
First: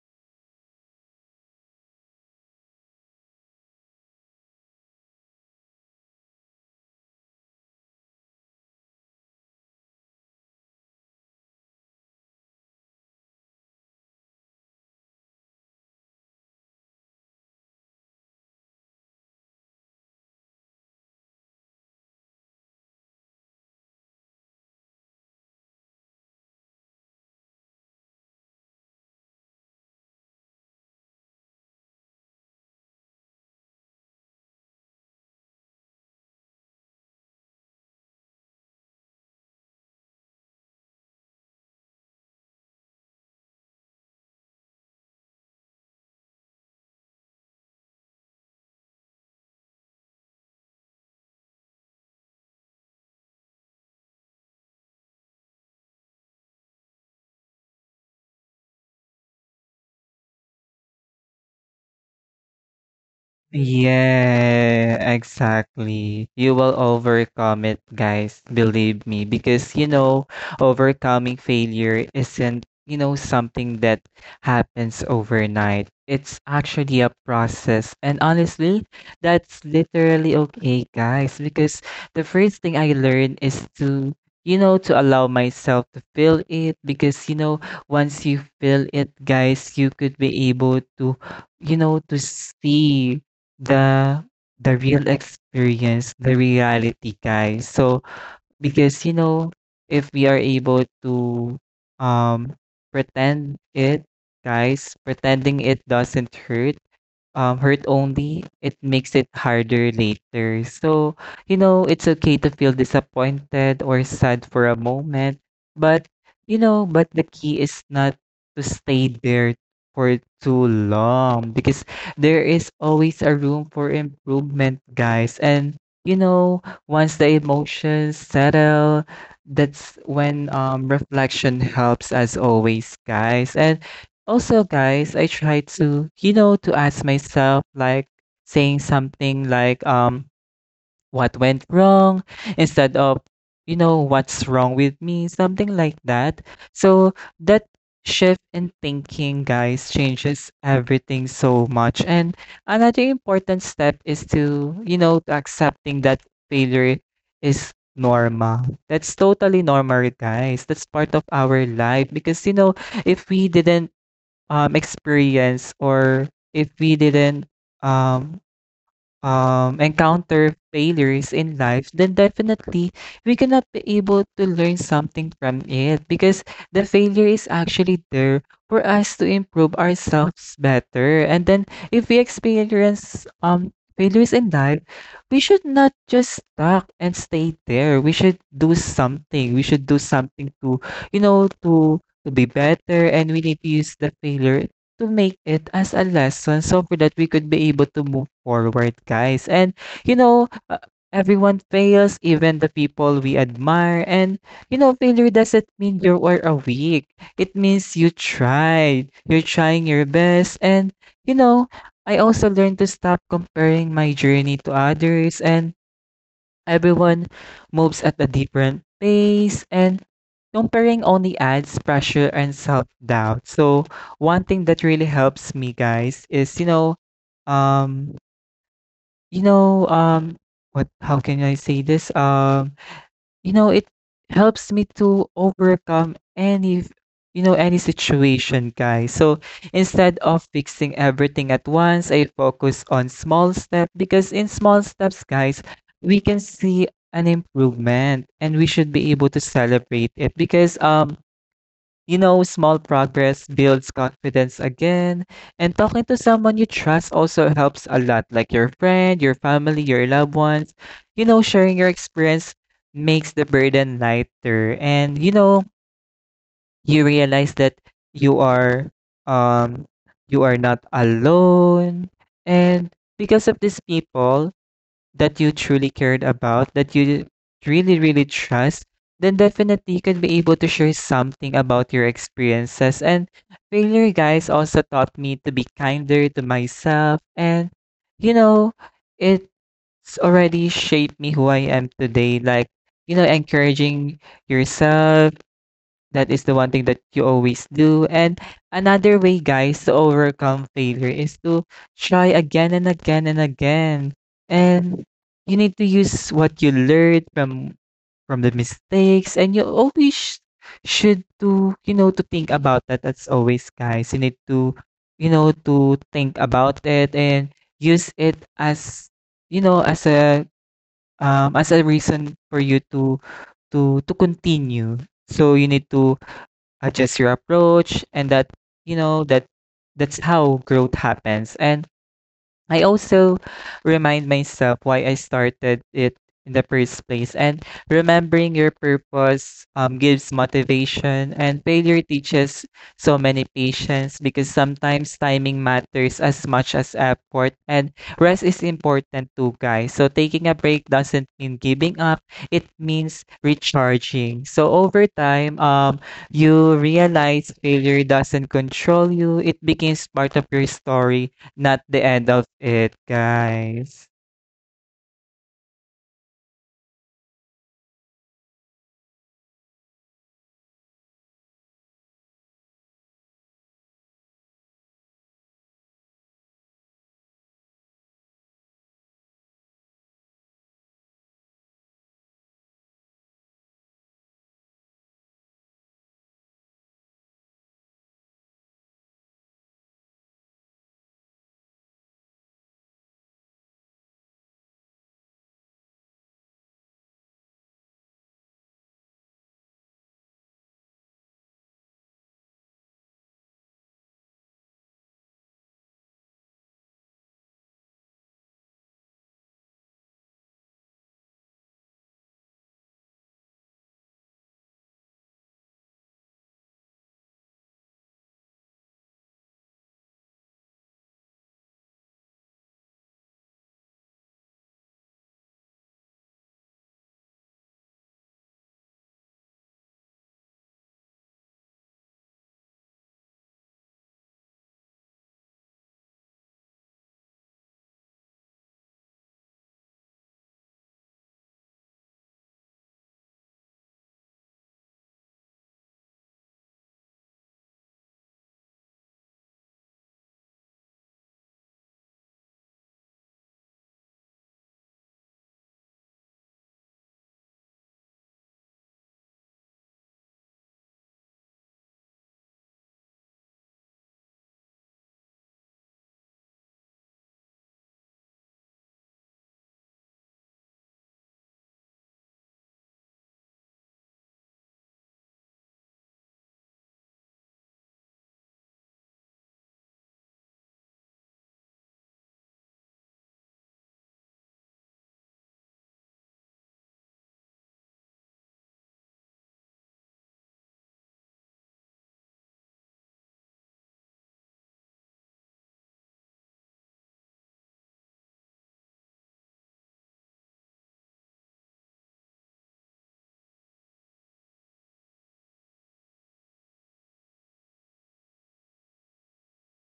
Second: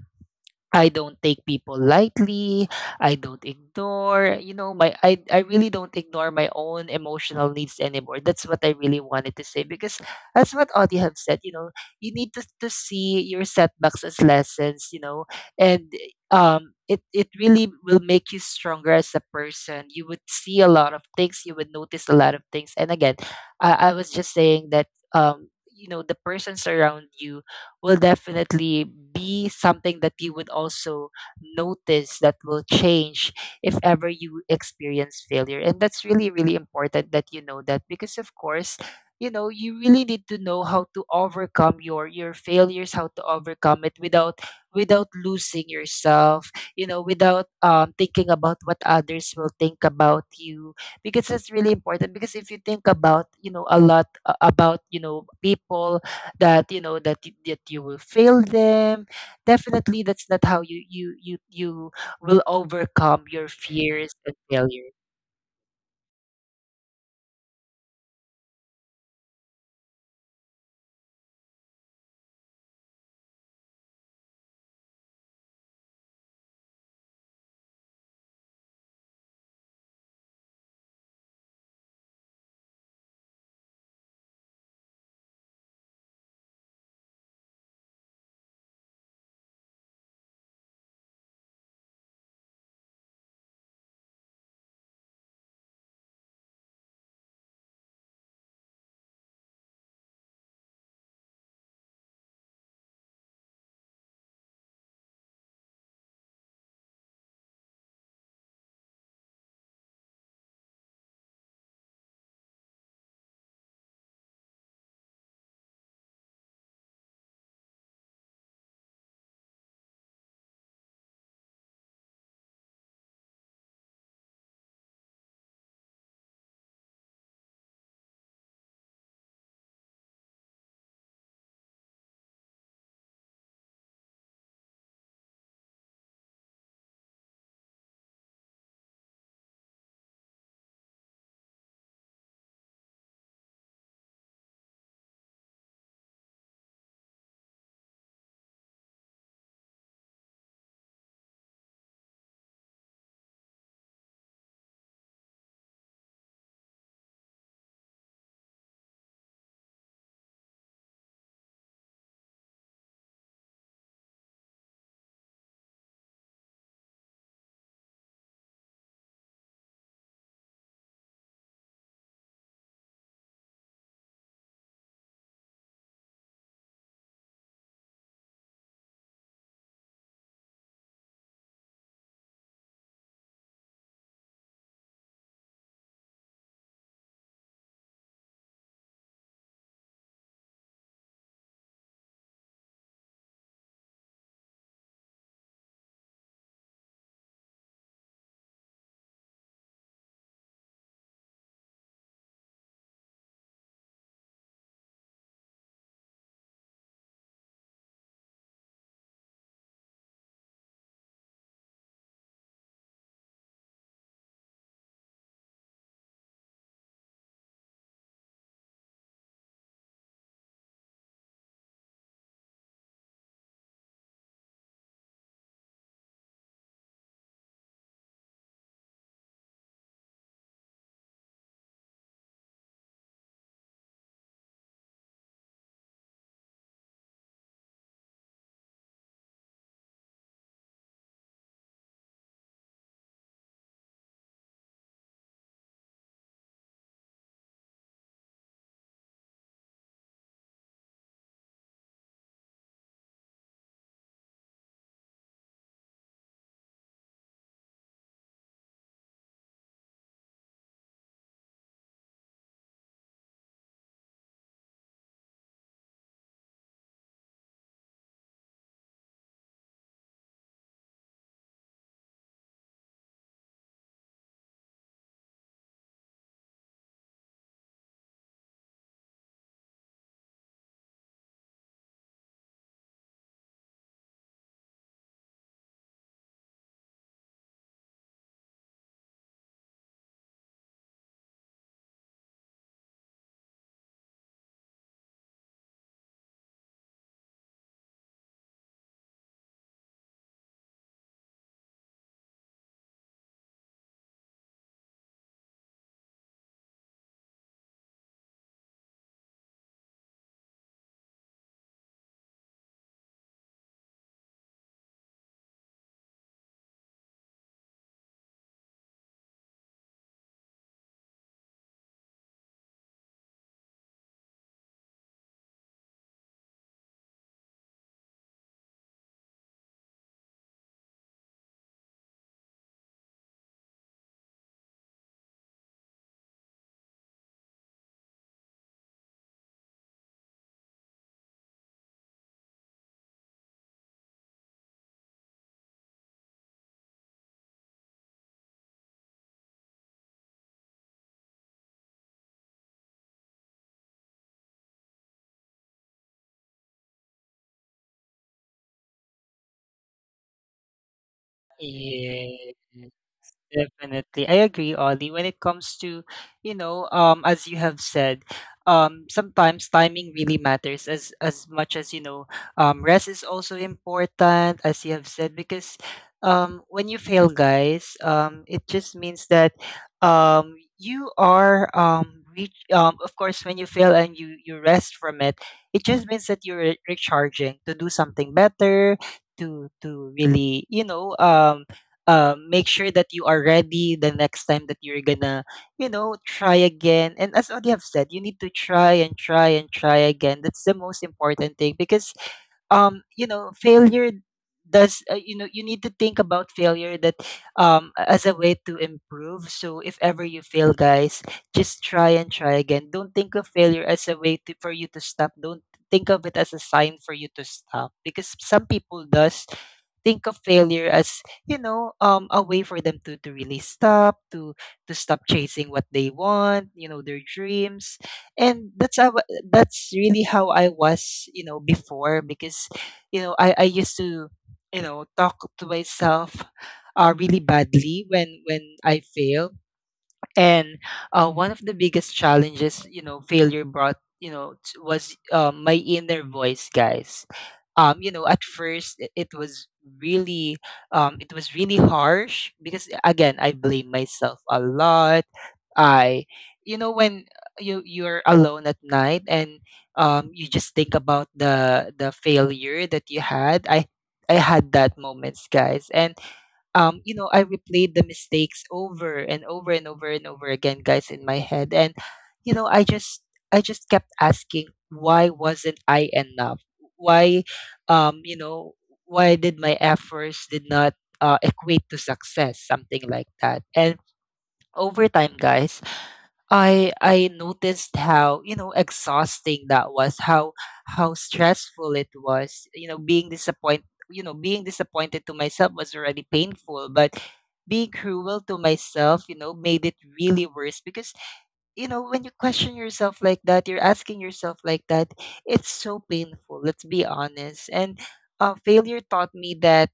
Speaker 1: I don't take people lightly. I don't ignore, you know, my I I really don't ignore my own emotional needs anymore. That's what I really wanted to say, because that's what Audie have said, you know, you need to, to see your setbacks as lessons, you know. And um it it really will make you stronger as a person. You would see a lot of things, you would notice a lot of things. And again, I, I was just saying that um you know, the persons around you will definitely be something that you would also notice that will change if ever you experience failure. And that's really, really important that you know that, because of course, you know, you really need to know how to overcome your your failures, how to overcome it without without losing yourself, you know, without um thinking about what others will think about you. Because that's really important, because if you think about, you know, a lot, uh, about, you know, people that you know, that y- that you will fail them, definitely that's not how you you you you will overcome your fears and failure.
Speaker 2: Yeah, exactly. You will overcome it, guys. Believe me. Because, you know, overcoming failure isn't, you know, something that happens overnight. It's actually a process. And honestly, that's literally okay, guys. Because the first thing I learned is to, you know, to allow myself to feel it. Because, you know, once you feel it, guys, you could be able to, you know, to see the the real experience, the reality, guys. So because you know, if we are able to um pretend it, guys, pretending it doesn't hurt um, hurt only, it makes it harder later. So, you know, it's okay to feel disappointed or sad for a moment, but, you know, but the key is not to stay there for too long, because there is always a room for improvement, guys. And, you know, once the emotions settle, that's when um, reflection helps as always, guys. And also, guys, I try to, you know, to ask myself, like saying something like, um, what went wrong instead of, you know, what's wrong with me, something like that. So that shift in thinking, guys, changes everything so much. And another important step is to, you know, to accepting that failure is normal. That's totally normal, guys. That's part of our life, because, you know, if we didn't um, experience or if we didn't um, um, encounter failures in life, then definitely we cannot be able to learn something from it, because the failure is actually there for us to improve ourselves better. And then if we experience um, failures in life, we should not just stuck and stay there. We should do something. We should do something to, you know, to to be better, and we need to use the failure to make it as a lesson so for that we could be able to move forward, guys. And you know, uh, everyone fails, even the people we admire. And you know, failure doesn't mean you are a weak. It means you tried. You're trying your best. And you know, I also learned to stop comparing my journey to others, and everyone moves at a different pace, and comparing only adds pressure and self-doubt. So one thing that really helps me, guys, is you know um you know um what how can I say this? Um you know it helps me to overcome any, you know, any situation, guys. So instead of fixing everything at once, I focus on small steps, because in small steps, guys, we can see an improvement, and we should be able to celebrate it, because um you know, small progress builds confidence again, and talking to someone you trust also helps a lot, like your friend, your family, your loved ones. You know, sharing your experience makes the burden lighter, and you know, you realize that you are um you are not alone. And because of these people, that you truly cared about, that you really, really trust, then definitely you can be able to share something about your experiences. And failure, guys, also taught me to be kinder to myself. And, you know, it's already shaped me who I am today. Like, you know, encouraging yourself, that is the one thing that you always do. And another way, guys, to overcome failure is to try again and again and again. And you need to use what you learned from from the mistakes, and you always sh- should to you know to think about that. As always, guys, you need to you know to think about it and use it as you know as a um as a reason for you to to to continue. So you need to adjust your approach, and that you know that that's how growth happens. And I also remind myself why I started it in the first place. And remembering your purpose um, gives motivation, and failure teaches so many patience, because sometimes timing matters as much as effort. And rest is important too, guys. So taking a break doesn't mean giving up, it means recharging. So over time, um, you realize failure doesn't control you, it becomes part of your story, not the end of
Speaker 1: Yeah.
Speaker 2: it, guys.
Speaker 1: Definitely. I agree, Ollie. When it comes to, you know, um, as you have said, um, sometimes timing really matters as as much as, you know, um, rest is also important, as you have said, because um, when you fail, guys, um, it just means that um, you are um, reach, um, of course, when you fail and you you rest from it, it just means that you're recharging to do something better, to to really, you know, um uh, make sure that you are ready the next time that you're gonna, you know, try again. And as Audie have said, you need to try and try and try again. That's the most important thing because um you know failure does uh, you know you need to think about failure that um as a way to improve. So if ever you fail, guys, just try and try again. Don't think of failure as a way to, for you to stop. Don't think of it as a sign for you to stop because some people does think of failure as you know um a way for them to to really stop, to to stop chasing what they want, you know, their dreams. And that's how, that's really how I was, you know, before because you know I I used to you know talk to myself uh, really badly when when I fail, and uh, one of the biggest challenges, you know, failure brought, you know t- was uh, my inner voice, guys. Um, you know, at first it, it was really um, it was really harsh because again I blame myself a lot. I, you know, when you you're alone at night and um, you just think about the the failure that you had. I I had that moments, guys, and um, you know, I replayed the mistakes over and over and over and over again, guys, in my head, and you know, I just I just kept asking, why wasn't I enough? Why, um, you know, why did my efforts did not uh, equate to success, something like that. And over time, guys, I I noticed how, you know, exhausting that was, how how stressful it was. You know, being disappoint, you know, being disappointed to myself was already painful, but being cruel to myself, you know, made it really worse because you know when you question yourself like that, you're asking yourself like that, it's so painful, let's be honest. And uh, failure taught me that,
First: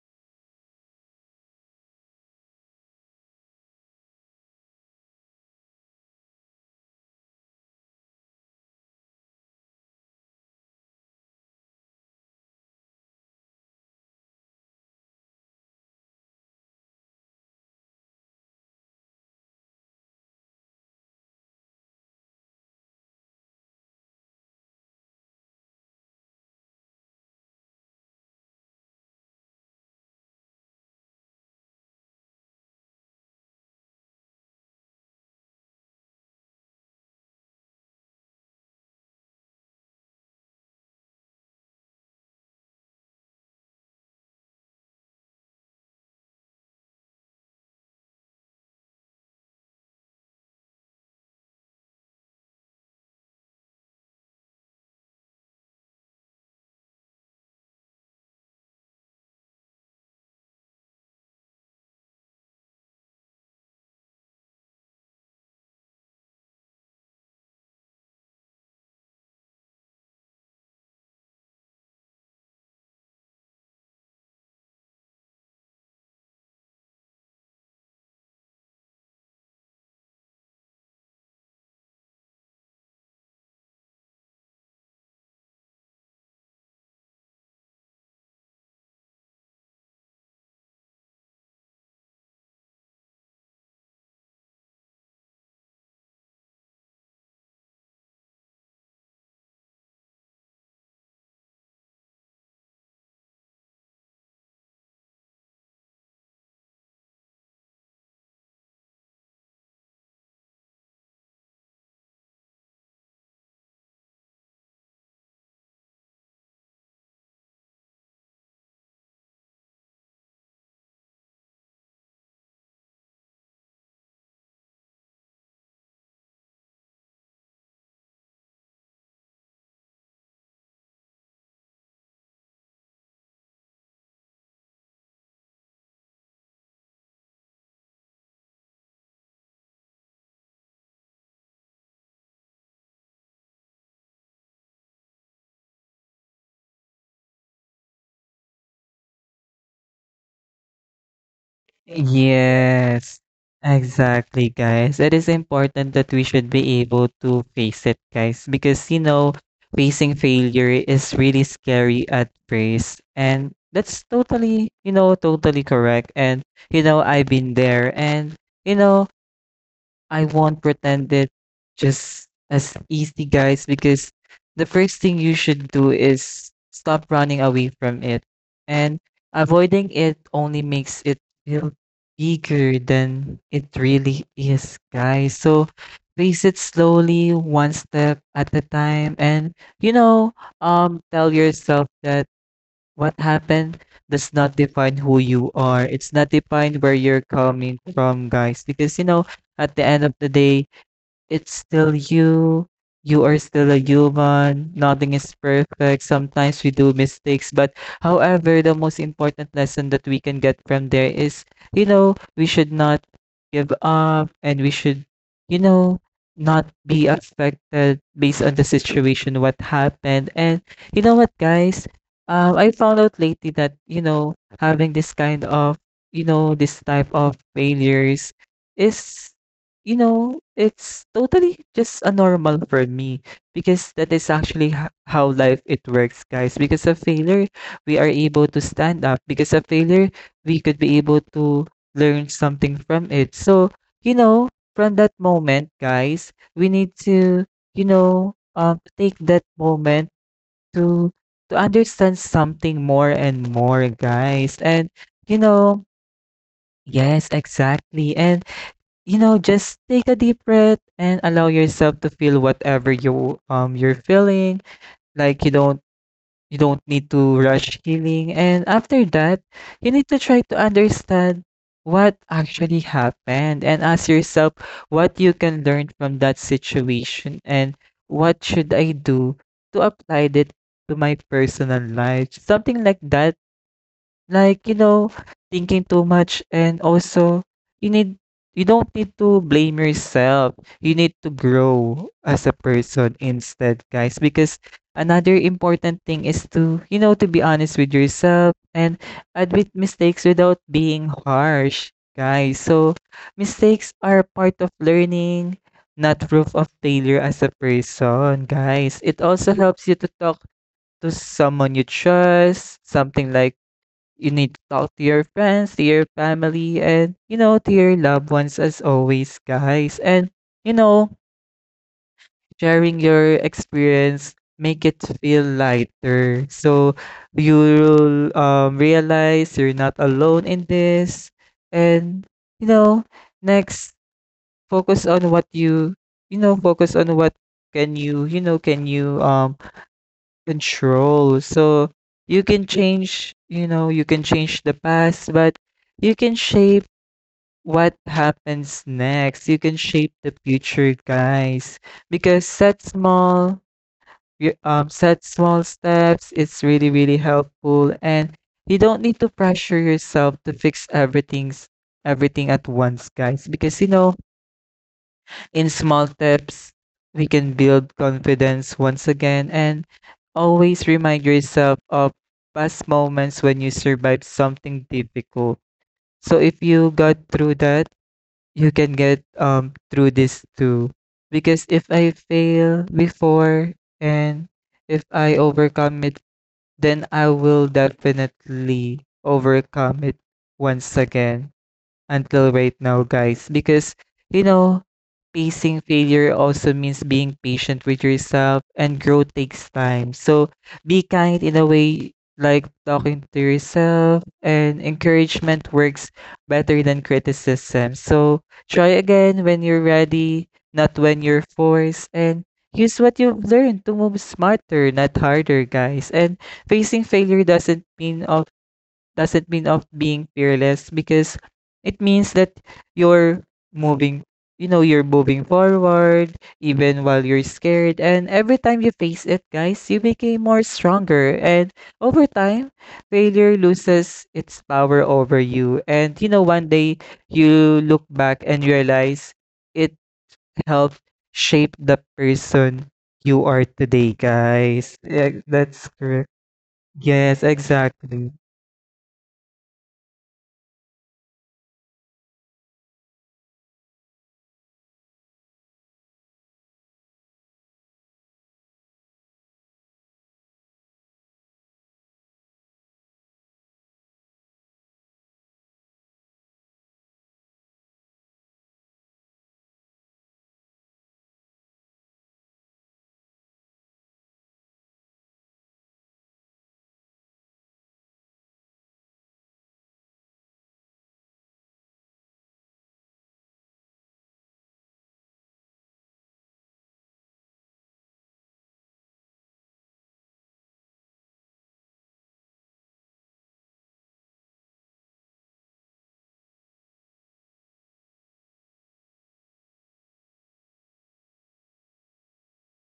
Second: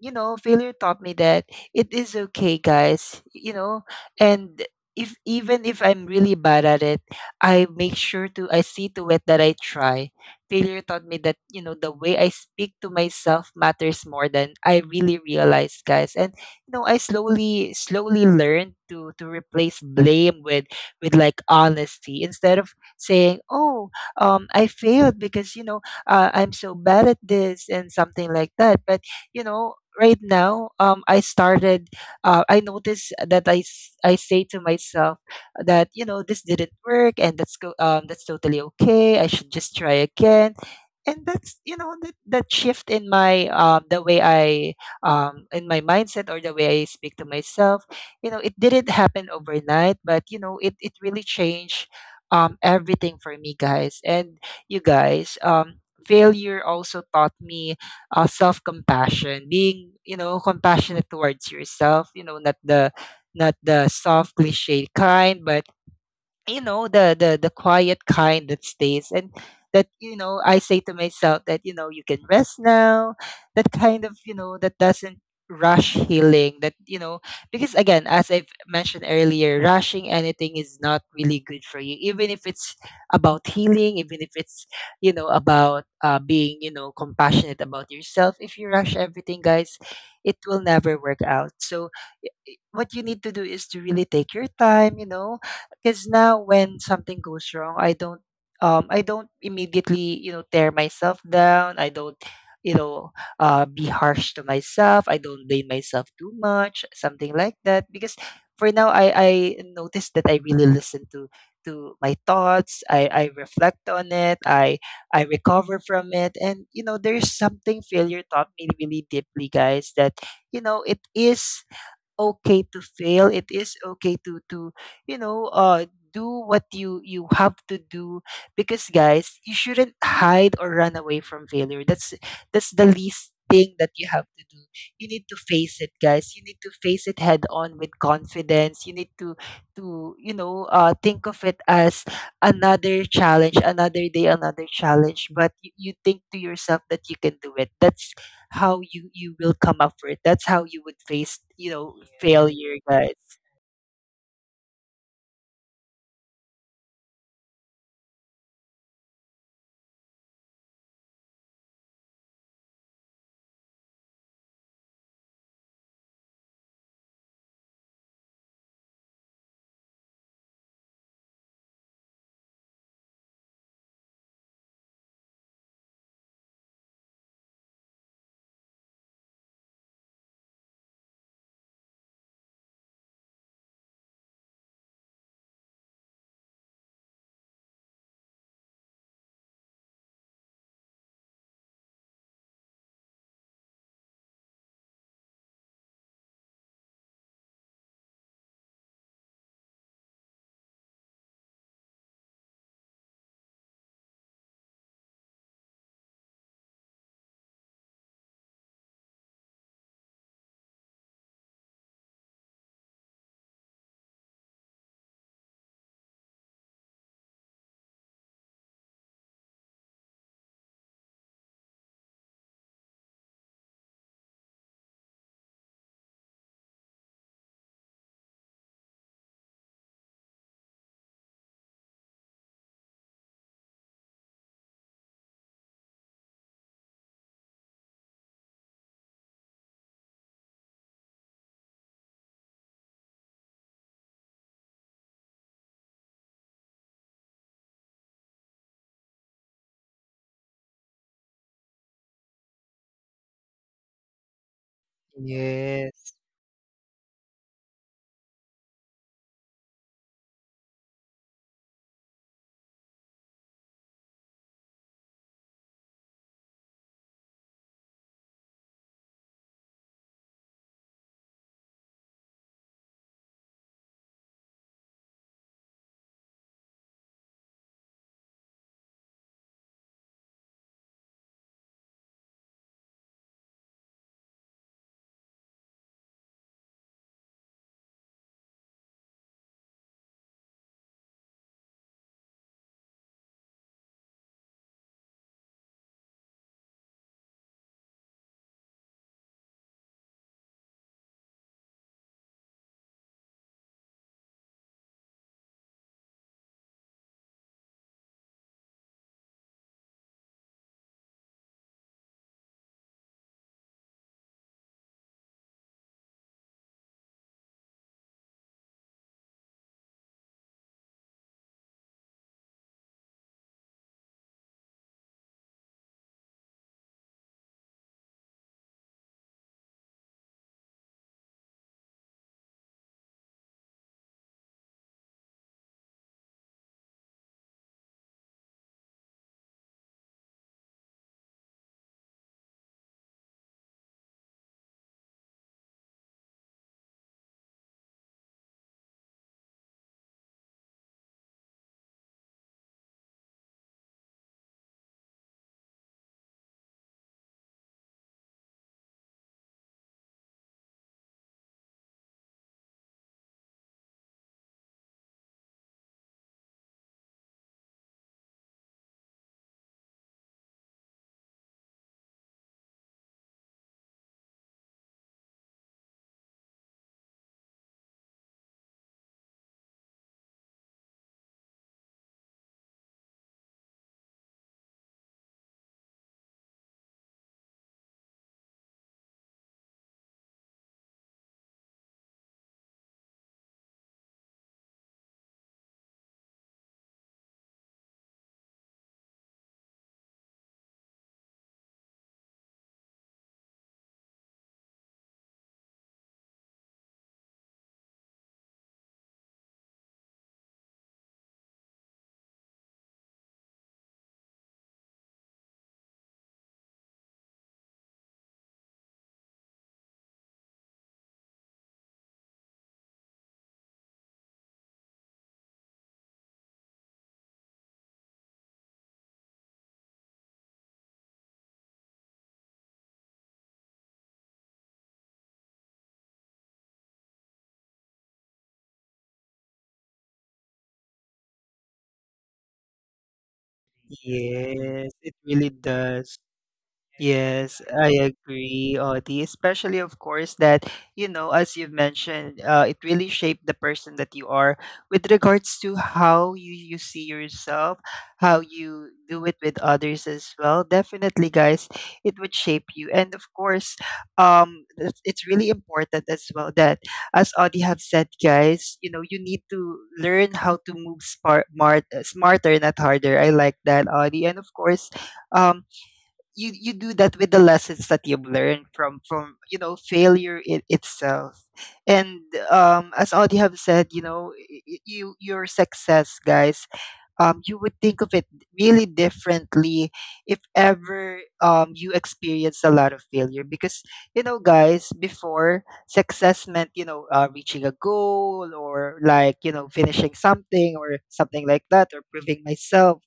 Speaker 1: you know, failure taught me that it is okay, guys. You know, and if even if I'm really bad at it, I make sure to I see to it that I try. Failure taught me that, you know, the way I speak to myself matters more than I really realized, guys. And you know, I slowly slowly learned to to replace blame with with like honesty instead of saying, "Oh, um I failed because, you know, uh, I'm so bad at this and something like that." But you know right now, um, I started. Uh, I noticed that I s- I say to myself that you know this didn't work, and that's go. Um, that's totally okay. I should just try again. And that's, you know, that, that shift in my um, the way I um, in my mindset or the way I speak to myself, you know, it didn't happen overnight, but you know, it, it really changed um, everything for me, guys. And you guys, um, failure also taught me uh, self compassion, being, you know, compassionate towards yourself. You know, not the not the soft cliche kind, but you know the the the quiet kind that stays and that you know I say to myself that you know you can rest now. That kind of, you know, that doesn't rush healing, that you know, because again as I've mentioned earlier, rushing anything is not really good for you, even if it's about healing, even if it's, you know, about uh, being, you know, compassionate about yourself. If you rush everything, guys, it will never work out. So i- i- what you need to do is to really take your time, you know. Because now when something goes wrong, I don't um I don't immediately, you know, tear myself down. I don't, you know, uh be harsh to myself. I don't blame myself too much, something like that. Because for now I I noticed that I really listen to to my thoughts. I I reflect on it. I I recover from it. And you know, there's something failure taught me really deeply, guys, that you know, it is okay to fail. It is okay to to you know uh do what you you have to do because guys, you shouldn't hide or run away from failure. That's that's the least thing that you have to do. You need to face it, guys. You need to face it head on with confidence. You need to to you know uh think of it as another challenge, another day, another challenge, but you, you think to yourself that you can do it. That's how you you will come up for it. That's how you would face, you know, failure, guys.
Speaker 2: Yes, exactly, guys. It is important that we should be able to face it, guys, because you know, facing failure is really scary at first, and that's totally, you know, totally correct. And you know, I've been there, and you know, I won't pretend it just as easy, guys, because the first thing you should do is stop running away from it. And avoiding it only makes it feel bigger than it really is, guys. So face it slowly, one step at a time, and you know, um, tell yourself that what happened does not define who you are. It's not defined where you're coming from, guys. Because, you know, at the end of the day, it's still you. You are still a human. Nothing is perfect. Sometimes we do mistakes. But however, the most important lesson that we can get from there is, you know, we should not give up, and we should, you know, not be affected based on the situation, what happened. And you know what, guys? Um, I found out lately that, you know, having this kind of, you know, this type of failures is you know, it's totally just a normal for me, because that is actually ho- how life it works, guys. Because of failure, we are able to stand up. Because of failure, we could be able to learn something from it. So, you know, from that moment, guys, we need to, you know, um, take that moment to to understand something more and more, guys. And you know,
Speaker 1: Yes,
Speaker 2: yes, exactly. And you know, just take a deep breath and allow yourself to feel whatever you um you're feeling. Like you don't you don't need to rush healing. And after that, you need to try to understand what actually happened and ask yourself what you can learn from that situation and what should I do to apply it to my personal life. Something like that, like, you know, thinking too much. And also you need you don't need to blame yourself. You need to grow as a person instead, guys, because another important thing is to, you know, to be honest with yourself and admit mistakes without being harsh, guys. So, mistakes are part of learning, not proof of failure as a person, guys. It also helps you to talk to someone you trust, something like you need to talk to your friends, to your family, and, you know, to your loved ones as always, guys. And, you know, sharing your experience make it feel lighter. So you'll um, realize you're not alone in this. And, you know, next, focus on what you, you know, focus on what can you, you know, can you um control. So you can change, you know, you can change the past, but you can shape what happens next. You can shape the future, guys. Because set small, y- um, set small steps. It's really, really helpful, and you don't need to pressure yourself to fix everything's everything at once, guys. Because you know, in small steps, we can build confidence once again, and always remind yourself of past moments when you survived something difficult. So if you got through that, you can get um through this too. Because if I fail before and if I overcome it, then I will definitely overcome it once again until right now, guys. Because, you know, facing failure also means being patient with yourself, and growth takes time. So be kind in a way, like talking to yourself, and encouragement works better than criticism. So try again when you're ready, not when you're forced, and use what you've learned to move smarter, not harder, guys. And facing failure doesn't mean of doesn't mean of being fearless because it means that you're moving, you know you're moving forward even while you're scared. And every time you face it, guys, you became more stronger. And over time, failure loses its power over you. And you know, one day you look back and realize it helped shape the person you are today,
Speaker 1: yes,
Speaker 2: guys.
Speaker 1: it
Speaker 2: Yeah,
Speaker 1: really
Speaker 2: that's
Speaker 1: does.
Speaker 2: correct. Yes,
Speaker 1: Yes, I
Speaker 2: exactly.
Speaker 1: agree, Audie. Especially, of course, that, you know, as you've mentioned, uh, it really shaped the person that you are with regards to how you, you see yourself, how you do it with others as well. Definitely, guys, it would shape you. And of course, um, it's it's really important as well that, as Audie have said, guys, you know, you need to learn how to move smart, smart, smarter, not harder. I like that, Audie. And of course, um, you you do that with the lessons that you've learned from from you know failure it, itself. And um as audie have said, you know, y- y- you your success, guys, um, you would think of it really differently if ever um, you experience a lot of failure. Because, you know, guys, before success meant, you know, uh, reaching a goal or like, you know, finishing something or something like that or proving myself.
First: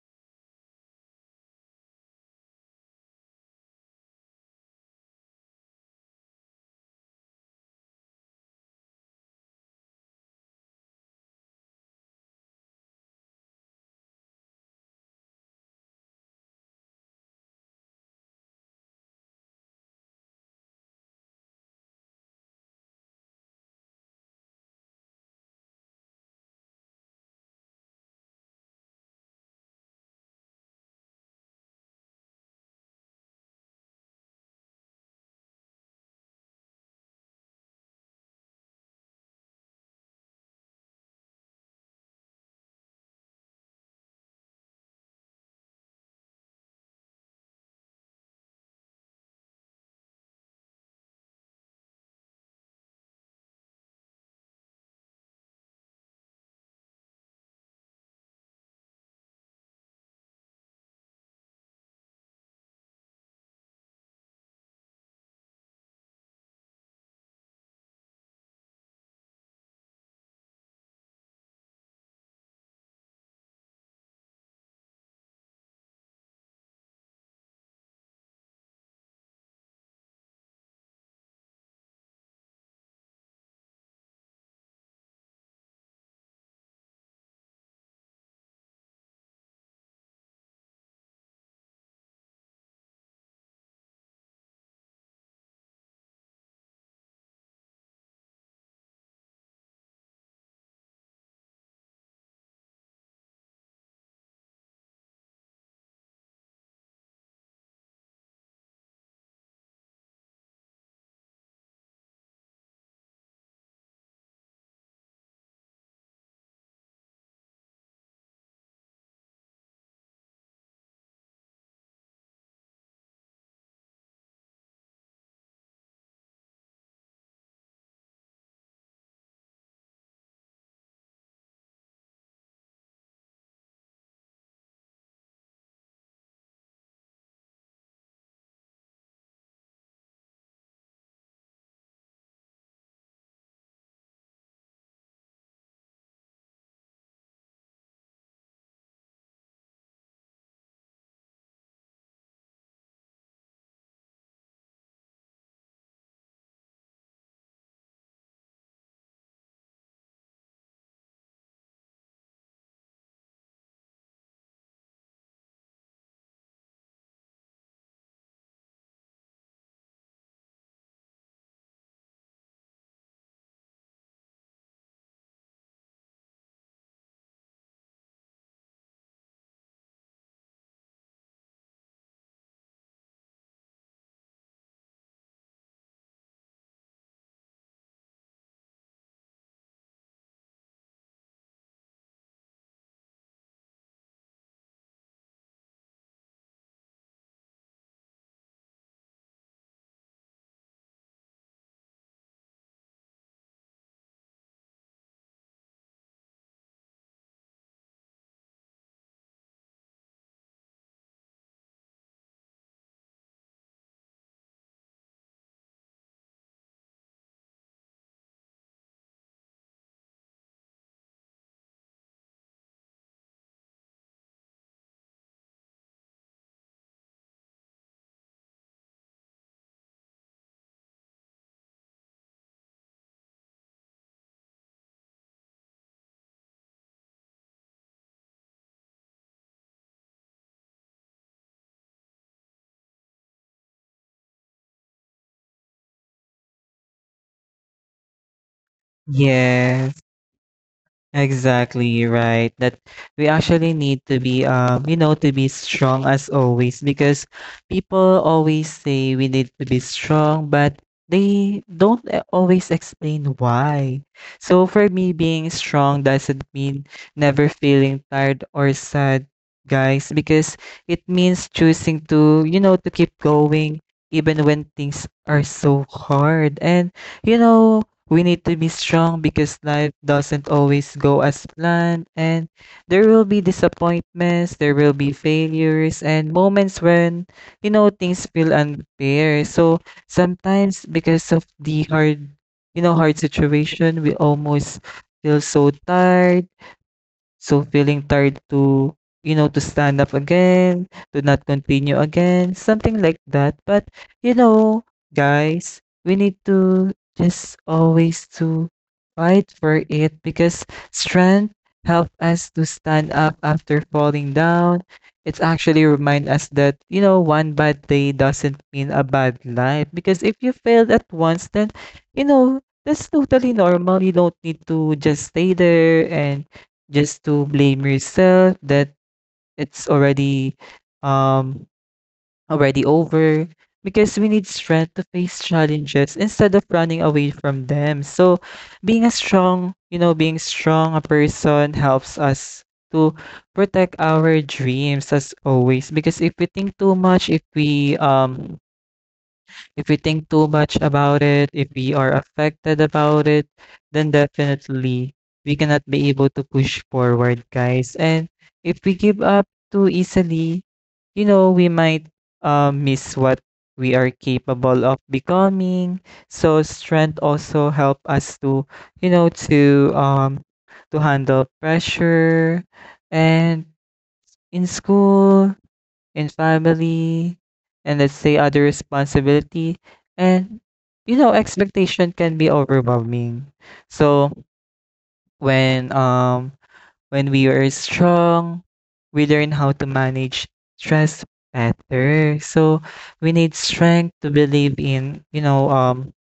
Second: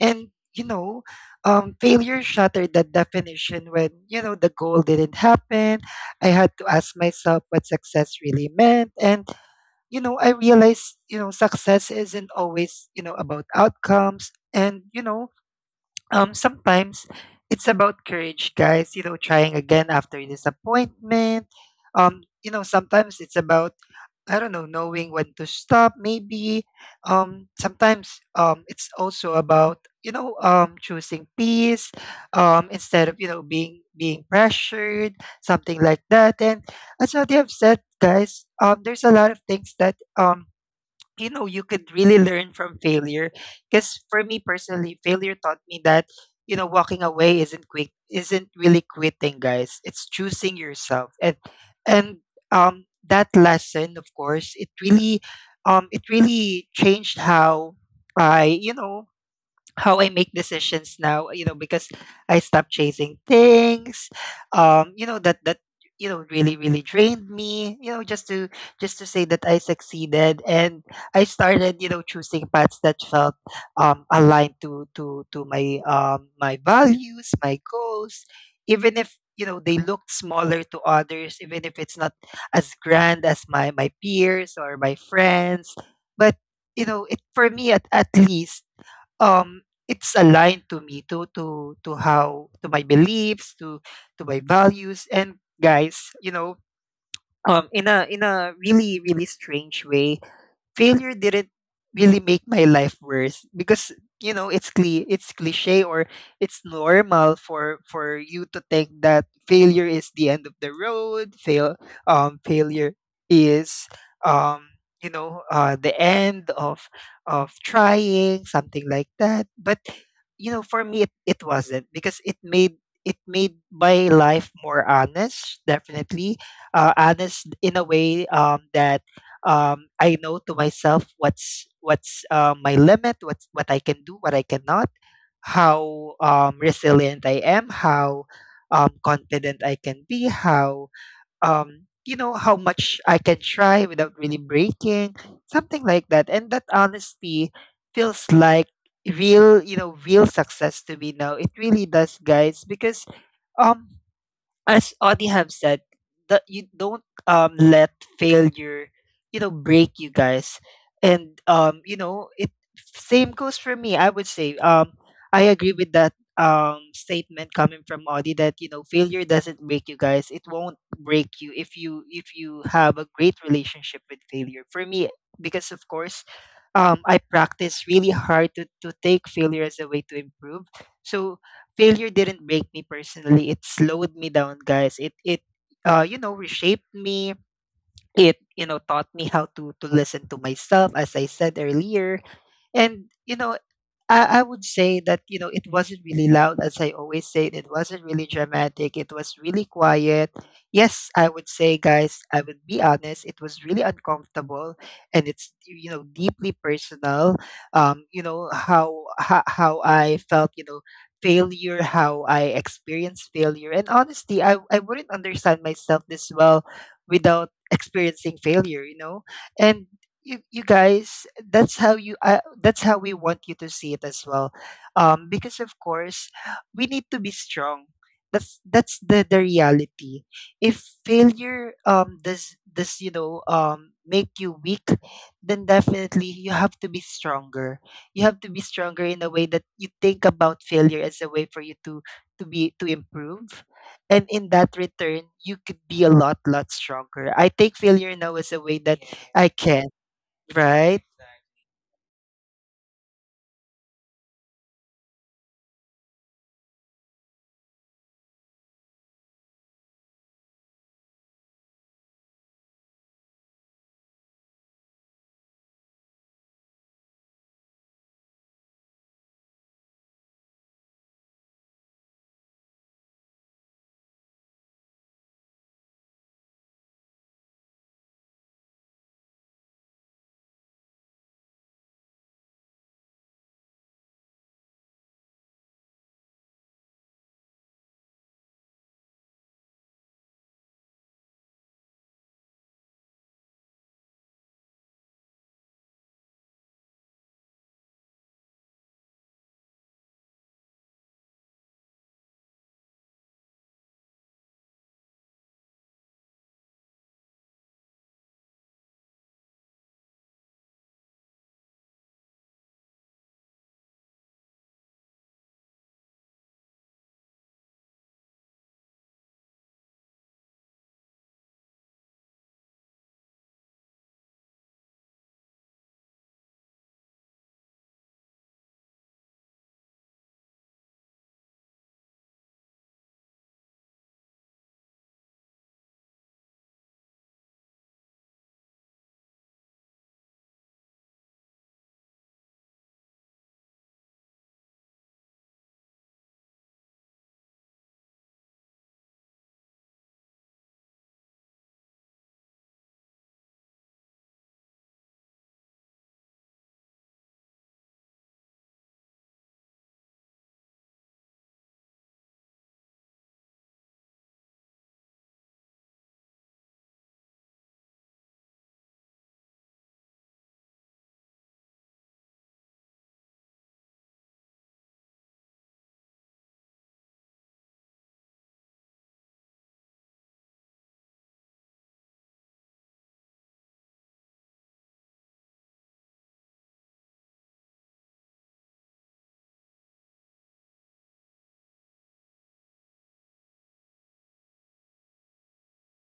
Speaker 1: And, you know, um, failure shattered that definition when, you know, the goal didn't happen. I had to ask myself what success really meant. And you know, I realized, you know, success isn't always, you know, about outcomes. And, you know, um sometimes it's about courage, guys, you know, trying again after disappointment. Um you know sometimes it's about, I don't know, knowing when to stop maybe. Um sometimes um it's also about, you know, um choosing peace um instead of, you know, being being pressured, something like that. And as what you have said, guys, um there's a lot of things that um you know you could really learn from failure. Because for me personally, failure taught me that you know walking away isn't quit isn't really quitting, guys. It's choosing yourself. and and um that lesson, of course, it really um it really changed how i, you know, how I make decisions now, you know, because I stopped chasing things, um, you know, that that you know really really drained me, you know, just to just to say that I succeeded. And I started, you know, choosing paths that felt um aligned to to to my um my values, my goals, even if you know they looked smaller to others, even if it's not as grand as my my peers or my friends, but you know, it for me at, at least Um, it's aligned to me, to to to how to my beliefs, to to my values. And guys, you know, um, in a in a really really strange way, failure didn't really make my life worse because you know it's cli- it's cliche or it's normal for for you to think that failure is the end of the road. Fail um failure is um you know uh the end of of trying something like that. But you know for me it, it wasn't, because it made it made my life more honest. Definitely uh honest in a way um that um, I know to myself what's what's uh, my limit, what's what I can do, what I cannot, how um, resilient I am, how um, confident I can be, how um, you know how much I can try without really breaking, something like that. And that honesty feels like real, you know, real success to me now. It really does, guys, because um as Audie have said, that you don't um let failure, you know, break you, guys. And um, you know, it same goes for me. I would say um I agree with that um statement coming from Audie that you know failure doesn't break you, guys. It won't break you if you if you have a great relationship with failure. For me, because of course um, I practice really hard to, to take failure as a way to improve. So failure didn't break me personally. It slowed me down, guys. It it uh you know reshaped me. It you know taught me how to to listen to myself, as I said earlier. And, you know, I, I would say that, you know, it wasn't really loud, as I always say. It wasn't really dramatic. It was really quiet. Yes, I would say, guys, I would be honest, it was really uncomfortable and it's, you know, deeply personal. Um, you know, how, how, how I felt, you know, failure, how I experienced failure. And honestly, I, I wouldn't understand myself this well without experiencing failure, you know? And you you guys, that's how you uh, that's how we want you to see it as well um because of course we need to be strong. That's that's the the reality. If failure um does does you know um make you weak, then definitely you have to be stronger. You have to be stronger in a way that you think about failure as a way for you to to be to improve, and in that return you could be a lot lot stronger. I take failure now as a way that I can.
Speaker 2: Yes.
Speaker 1: Right.
Speaker 2: Exactly right. That we actually need to be, um, you know, to be strong as always, because people always say we need to be strong, but they don't a- always explain why. So for me, being strong doesn't mean never feeling tired or sad, guys, because it means choosing to, you know, to keep going even when things are so hard. And, you know, we need to be strong because life doesn't always go as planned, and there will be disappointments, there will be failures, and moments when, you know, things feel unfair. So sometimes, because of the hard, you know, hard situation, we almost feel so tired. So feeling tired to, you know, to stand up again, to not continue again, something like that. But, you know, guys, we need to just always to fight for it because strength help us to stand up after falling down. It's actually remind us that, you know, one bad day doesn't mean a bad life, because if you failed at once, then, you know, that's totally normal. You don't need to just stay there and just to blame yourself that it's already, um already over, because we need strength to face challenges instead of running away from them. So being a strong, you know, being strong a person helps us to protect our dreams as always. Because if we think too much, if we um if we think too much about it, if we are affected about it, then definitely we cannot be able to push forward, guys. And if we give up too easily, you know, we might uh, miss what we are capable of becoming. So strength also help us to, you know, to um to handle pressure and in school, in family, and let's say other responsibility. And you know, expectation can be overwhelming. So when um when we are strong, we learn how to manage stress better. So we need strength to believe in, you know, um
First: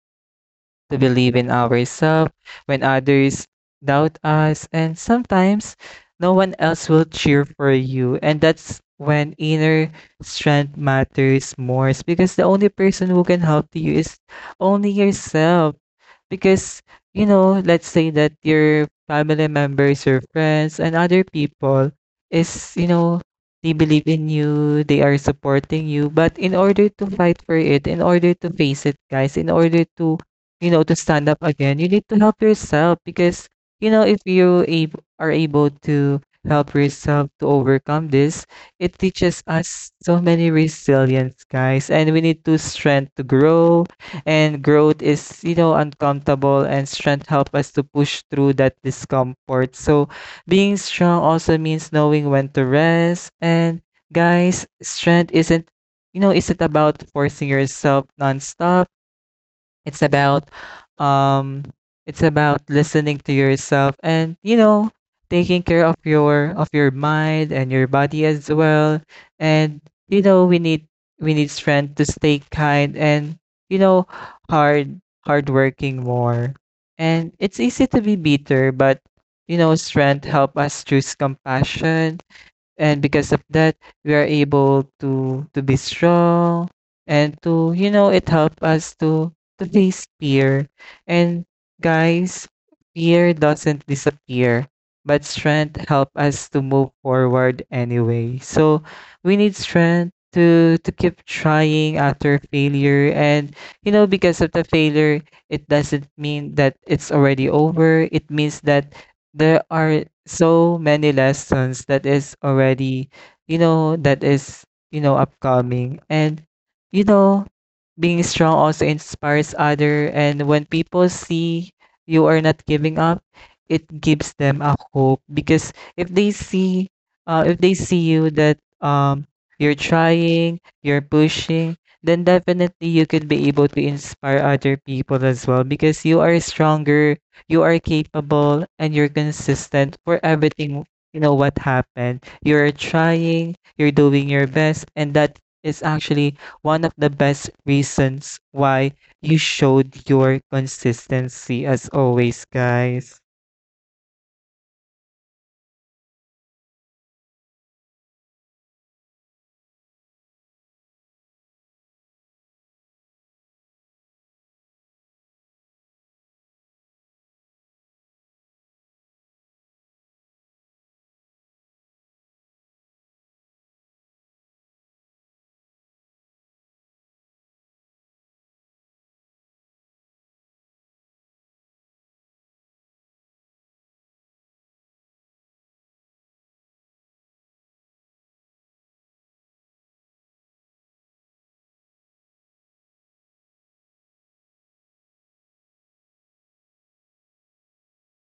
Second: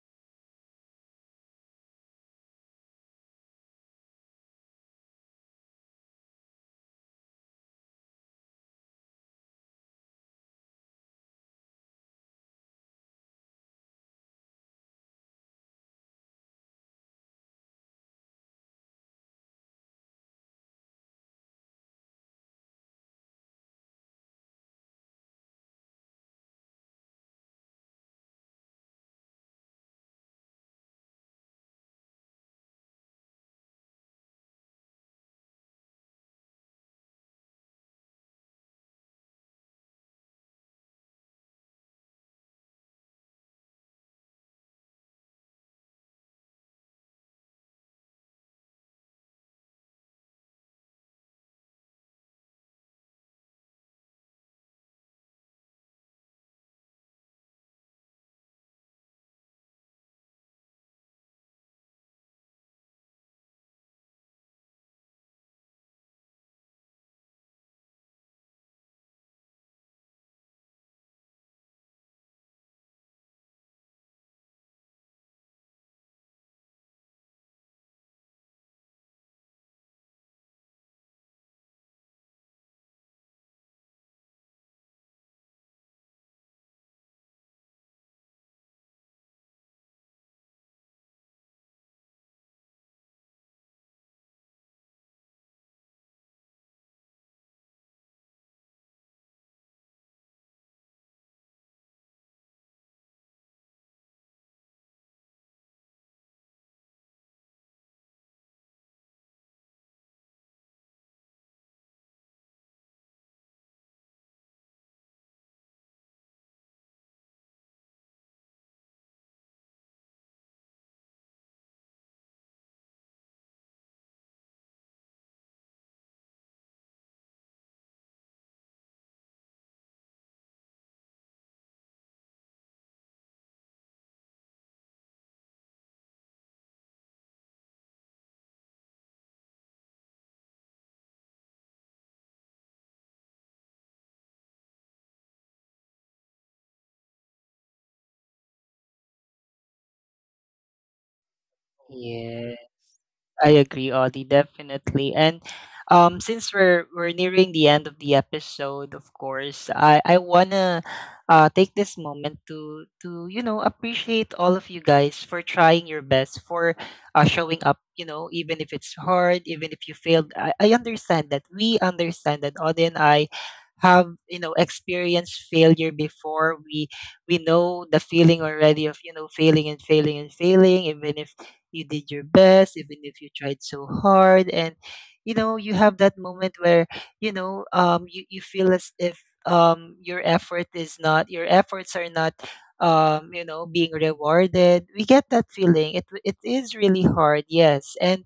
Speaker 2: to believe in ourselves when others doubt us, and sometimes no one else will cheer for you. And that's when inner strength matters more, because the only person who can help you is only yourself. Because you know, let's say that your family members, your friends, and other people is, you know, they believe in you, they are supporting you, but in order to fight for it, in order to face it, guys, in order to, you know, to stand up again, you need to help yourself. Because you know, if you ab- are able to help yourself to overcome this, it teaches us so many resilience, guys. And we need to strength to grow, and growth is, you know, uncomfortable, and strength help us to push through that discomfort. So being strong also means knowing when to rest. And guys, strength isn't, you know, isn't about forcing yourself nonstop. It's about, um it's about listening to yourself and, you know, taking care of your of your mind and your body as well. And you know, we need we need strength to stay kind and, you know, hard hard working more. And it's easy to be bitter, but you know, strength help us choose compassion. And because of that, we are able to to be strong and to, you know, it helped us to to face fear. And guys, fear doesn't disappear, but strength help us to move forward anyway. So we need strength to to keep trying after failure. And you know, because of the failure, it doesn't mean that it's already over. It means that there are so many lessons that is already, you know, that is, you know, upcoming. And you know, being strong also inspires other. And when people see you are not giving up, it gives them a hope. Because if they see, uh, if they see you that um you're trying, you're pushing, then definitely you could be able to inspire other people as well, because you are stronger, you are capable, and you're consistent for everything. You know what happened, you're trying, you're doing your best, and that is actually one of the best reasons why you showed your consistency as always,
Speaker 1: Yeah,
Speaker 2: guys.
Speaker 1: I agree, Audie, definitely. And um, since we're we're nearing the end of the episode, of course, I I wanna uh take this moment to to you know appreciate all of you guys for trying your best, for uh showing up. You know, even if it's hard, even if you failed, I, I understand that. We understand that. Audie and I have, you know, experienced failure before. We we know the feeling already of, you know, failing and failing and failing, even if you did your best, even if you tried so hard, and you know you have that moment where, you know, um you, you feel as if um your effort is not your efforts are not, um you know, being rewarded. We get that feeling. It it is really hard, yes. And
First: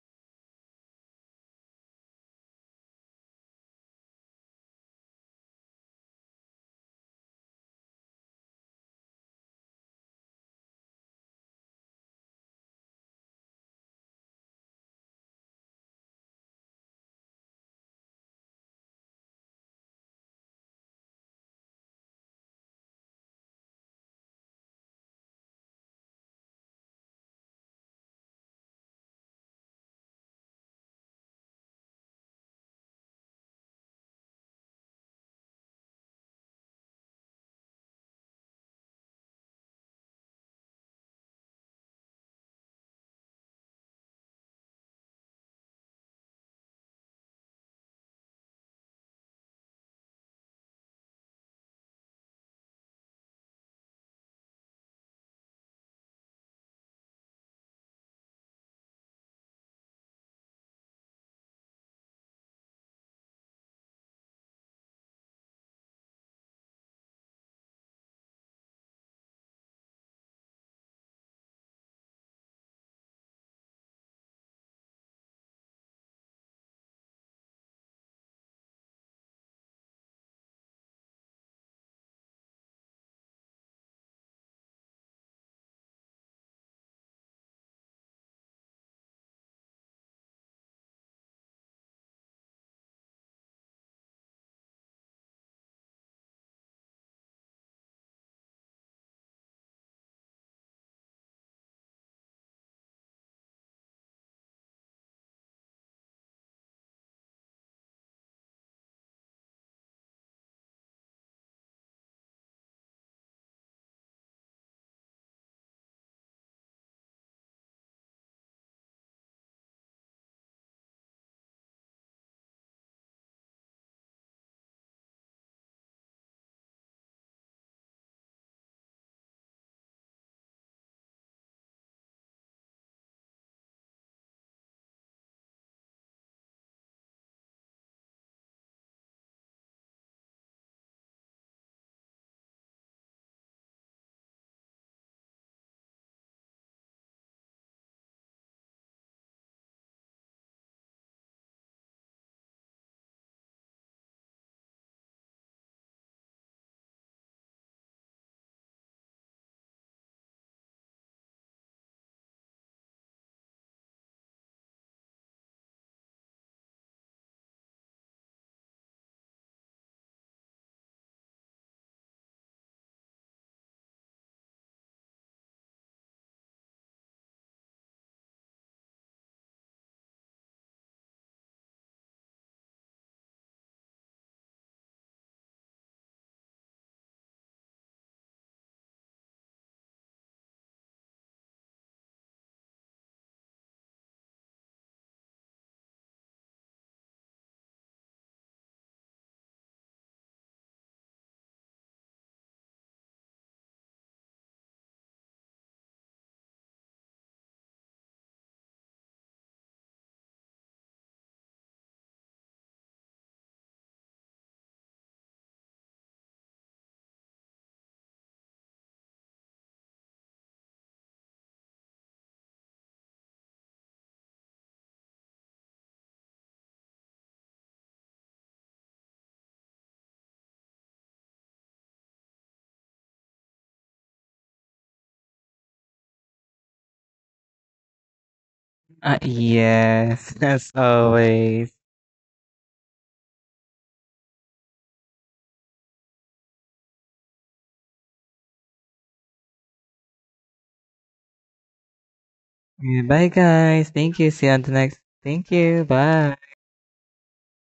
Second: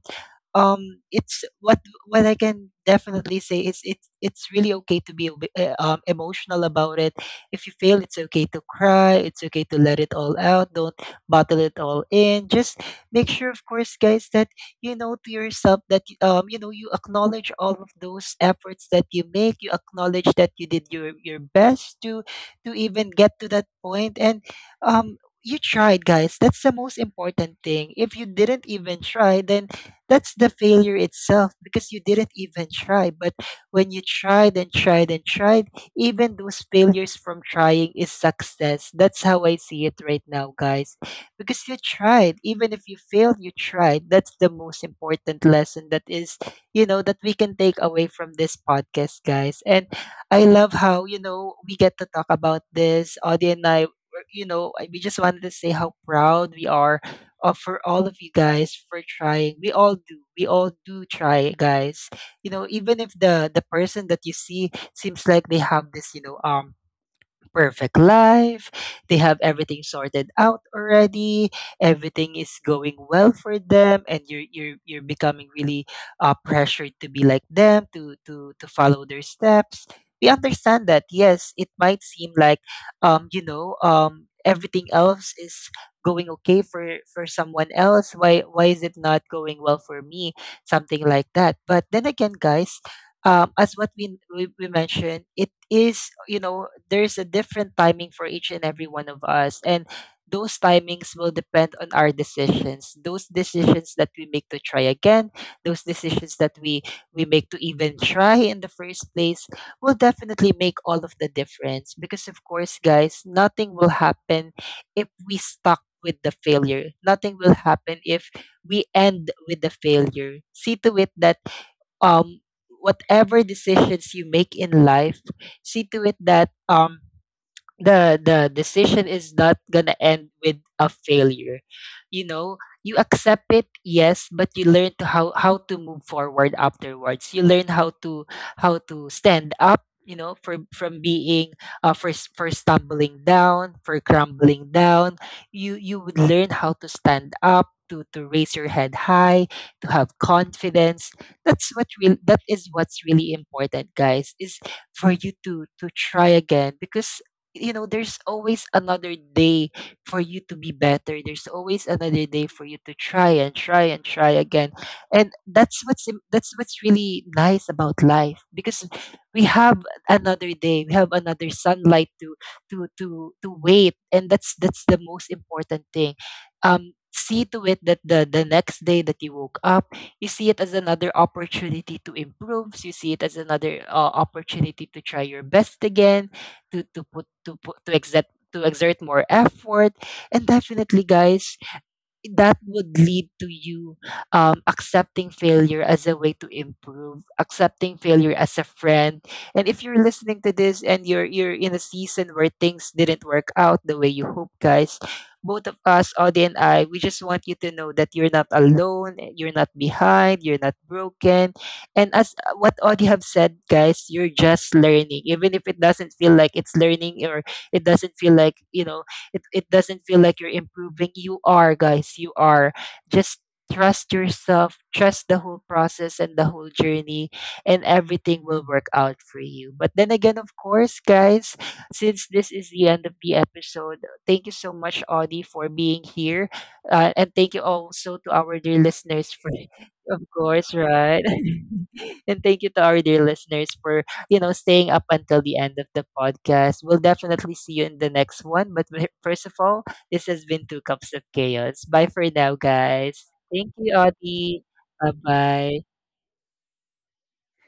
Speaker 1: um it's what what I can definitely say is, it's it's really okay to be a bit, uh, um, emotional about it. If you fail, it's okay to cry, it's okay to let it all out. Don't bottle it all in. Just make sure of course, guys, that, you know, to yourself that um you know you acknowledge all of those efforts that you make. You acknowledge that you did your your best to to even get to that point. And um you tried, guys. That's the most important thing. If you didn't even try, then that's the failure itself, because you didn't even try. But when you tried and tried and tried, even those failures from trying is success. That's how I see it right now, guys, because you tried. Even if you failed, you tried. That's the most important lesson that is, you know, that we can take away from this podcast, guys. And I love how, you know, we get to talk about this. Audie and I, we're- you know, I- we just wanted to say how proud we are of, for all of you guys for trying. We all do. We all do try, guys. You know, even if the the person that you see seems like they have this, you know, um perfect life. They have everything sorted out already. Everything is going well for them, and you're you're you're becoming really uh, pressured to be like them, to to to follow their steps. We understand that. Yes, it might seem like um you know um everything else is going okay for for someone else. why why is it not going well for me, something like that? But then again, guys, um, as what we, we we mentioned, it is, you know, there's a different timing for each and every one of us, and those timings will depend on our decisions. Those decisions that we make to try again, those decisions that we we make to even try in the first place, will definitely make all of the difference. Because of course, guys, nothing will happen if we stuck with the failure. Nothing will happen if we end with the failure. See to it that um, whatever decisions you make in life, see to it that, um, the the decision is not gonna end with a failure. You know, you accept it, yes, but you learn to how how to move forward afterwards. You learn how to how to stand up, you know, from from being uh for, s- for stumbling down, for crumbling down. You you would learn how to stand up, to to raise your head high, to have confidence. That's what real that is what's really important, guys, is for you to to try again, because, you know, there's always another day for you to be better. There's always another day for you to try and try and try again. And that's what's im- that's what's really nice about life, because we have another day. We have another sunlight to to to to wait. And that's that's the most important thing. um see to it that the the next day that you woke up, you see it as another opportunity to improve. You see it as another uh, opportunity to try your best again, to to put to put to exert to exert more effort. And definitely, guys, that would lead to you um, accepting failure as a way to improve, accepting failure as a friend. And if you're listening to this and you're you're in a season where things didn't work out the way you hope, guys, both of us, Audie and I, we just want you to know that you're not alone, you're not behind, you're not broken. And as uh, what Audie have said, guys, you're just learning. Even if it doesn't feel like it's learning, or it doesn't feel like, you know, it, it doesn't feel like you're improving. You are, guys. You are. Just trust yourself, trust the whole process and the whole journey, and everything will work out for you. But then again, of course, guys, since this is the end of the episode, thank you so much, Audie, for being here. Uh, and thank you also to our dear
Speaker 2: uh,
Speaker 1: listeners for, of
Speaker 2: yes, as
Speaker 1: course, right?
Speaker 2: always.
Speaker 1: and thank you to our dear listeners for, you know, staying up until the end of the podcast. We'll definitely see you in the next one. But we- first of all, this has been Two Cups of Chaos. Bye for now,
Speaker 2: Yeah, bye
Speaker 1: guys. Thank
Speaker 2: guys,
Speaker 1: you,
Speaker 2: thank you, see you on
Speaker 1: Audie.
Speaker 2: the next,
Speaker 1: Bye
Speaker 2: thank you,
Speaker 1: bye.
Speaker 2: bye.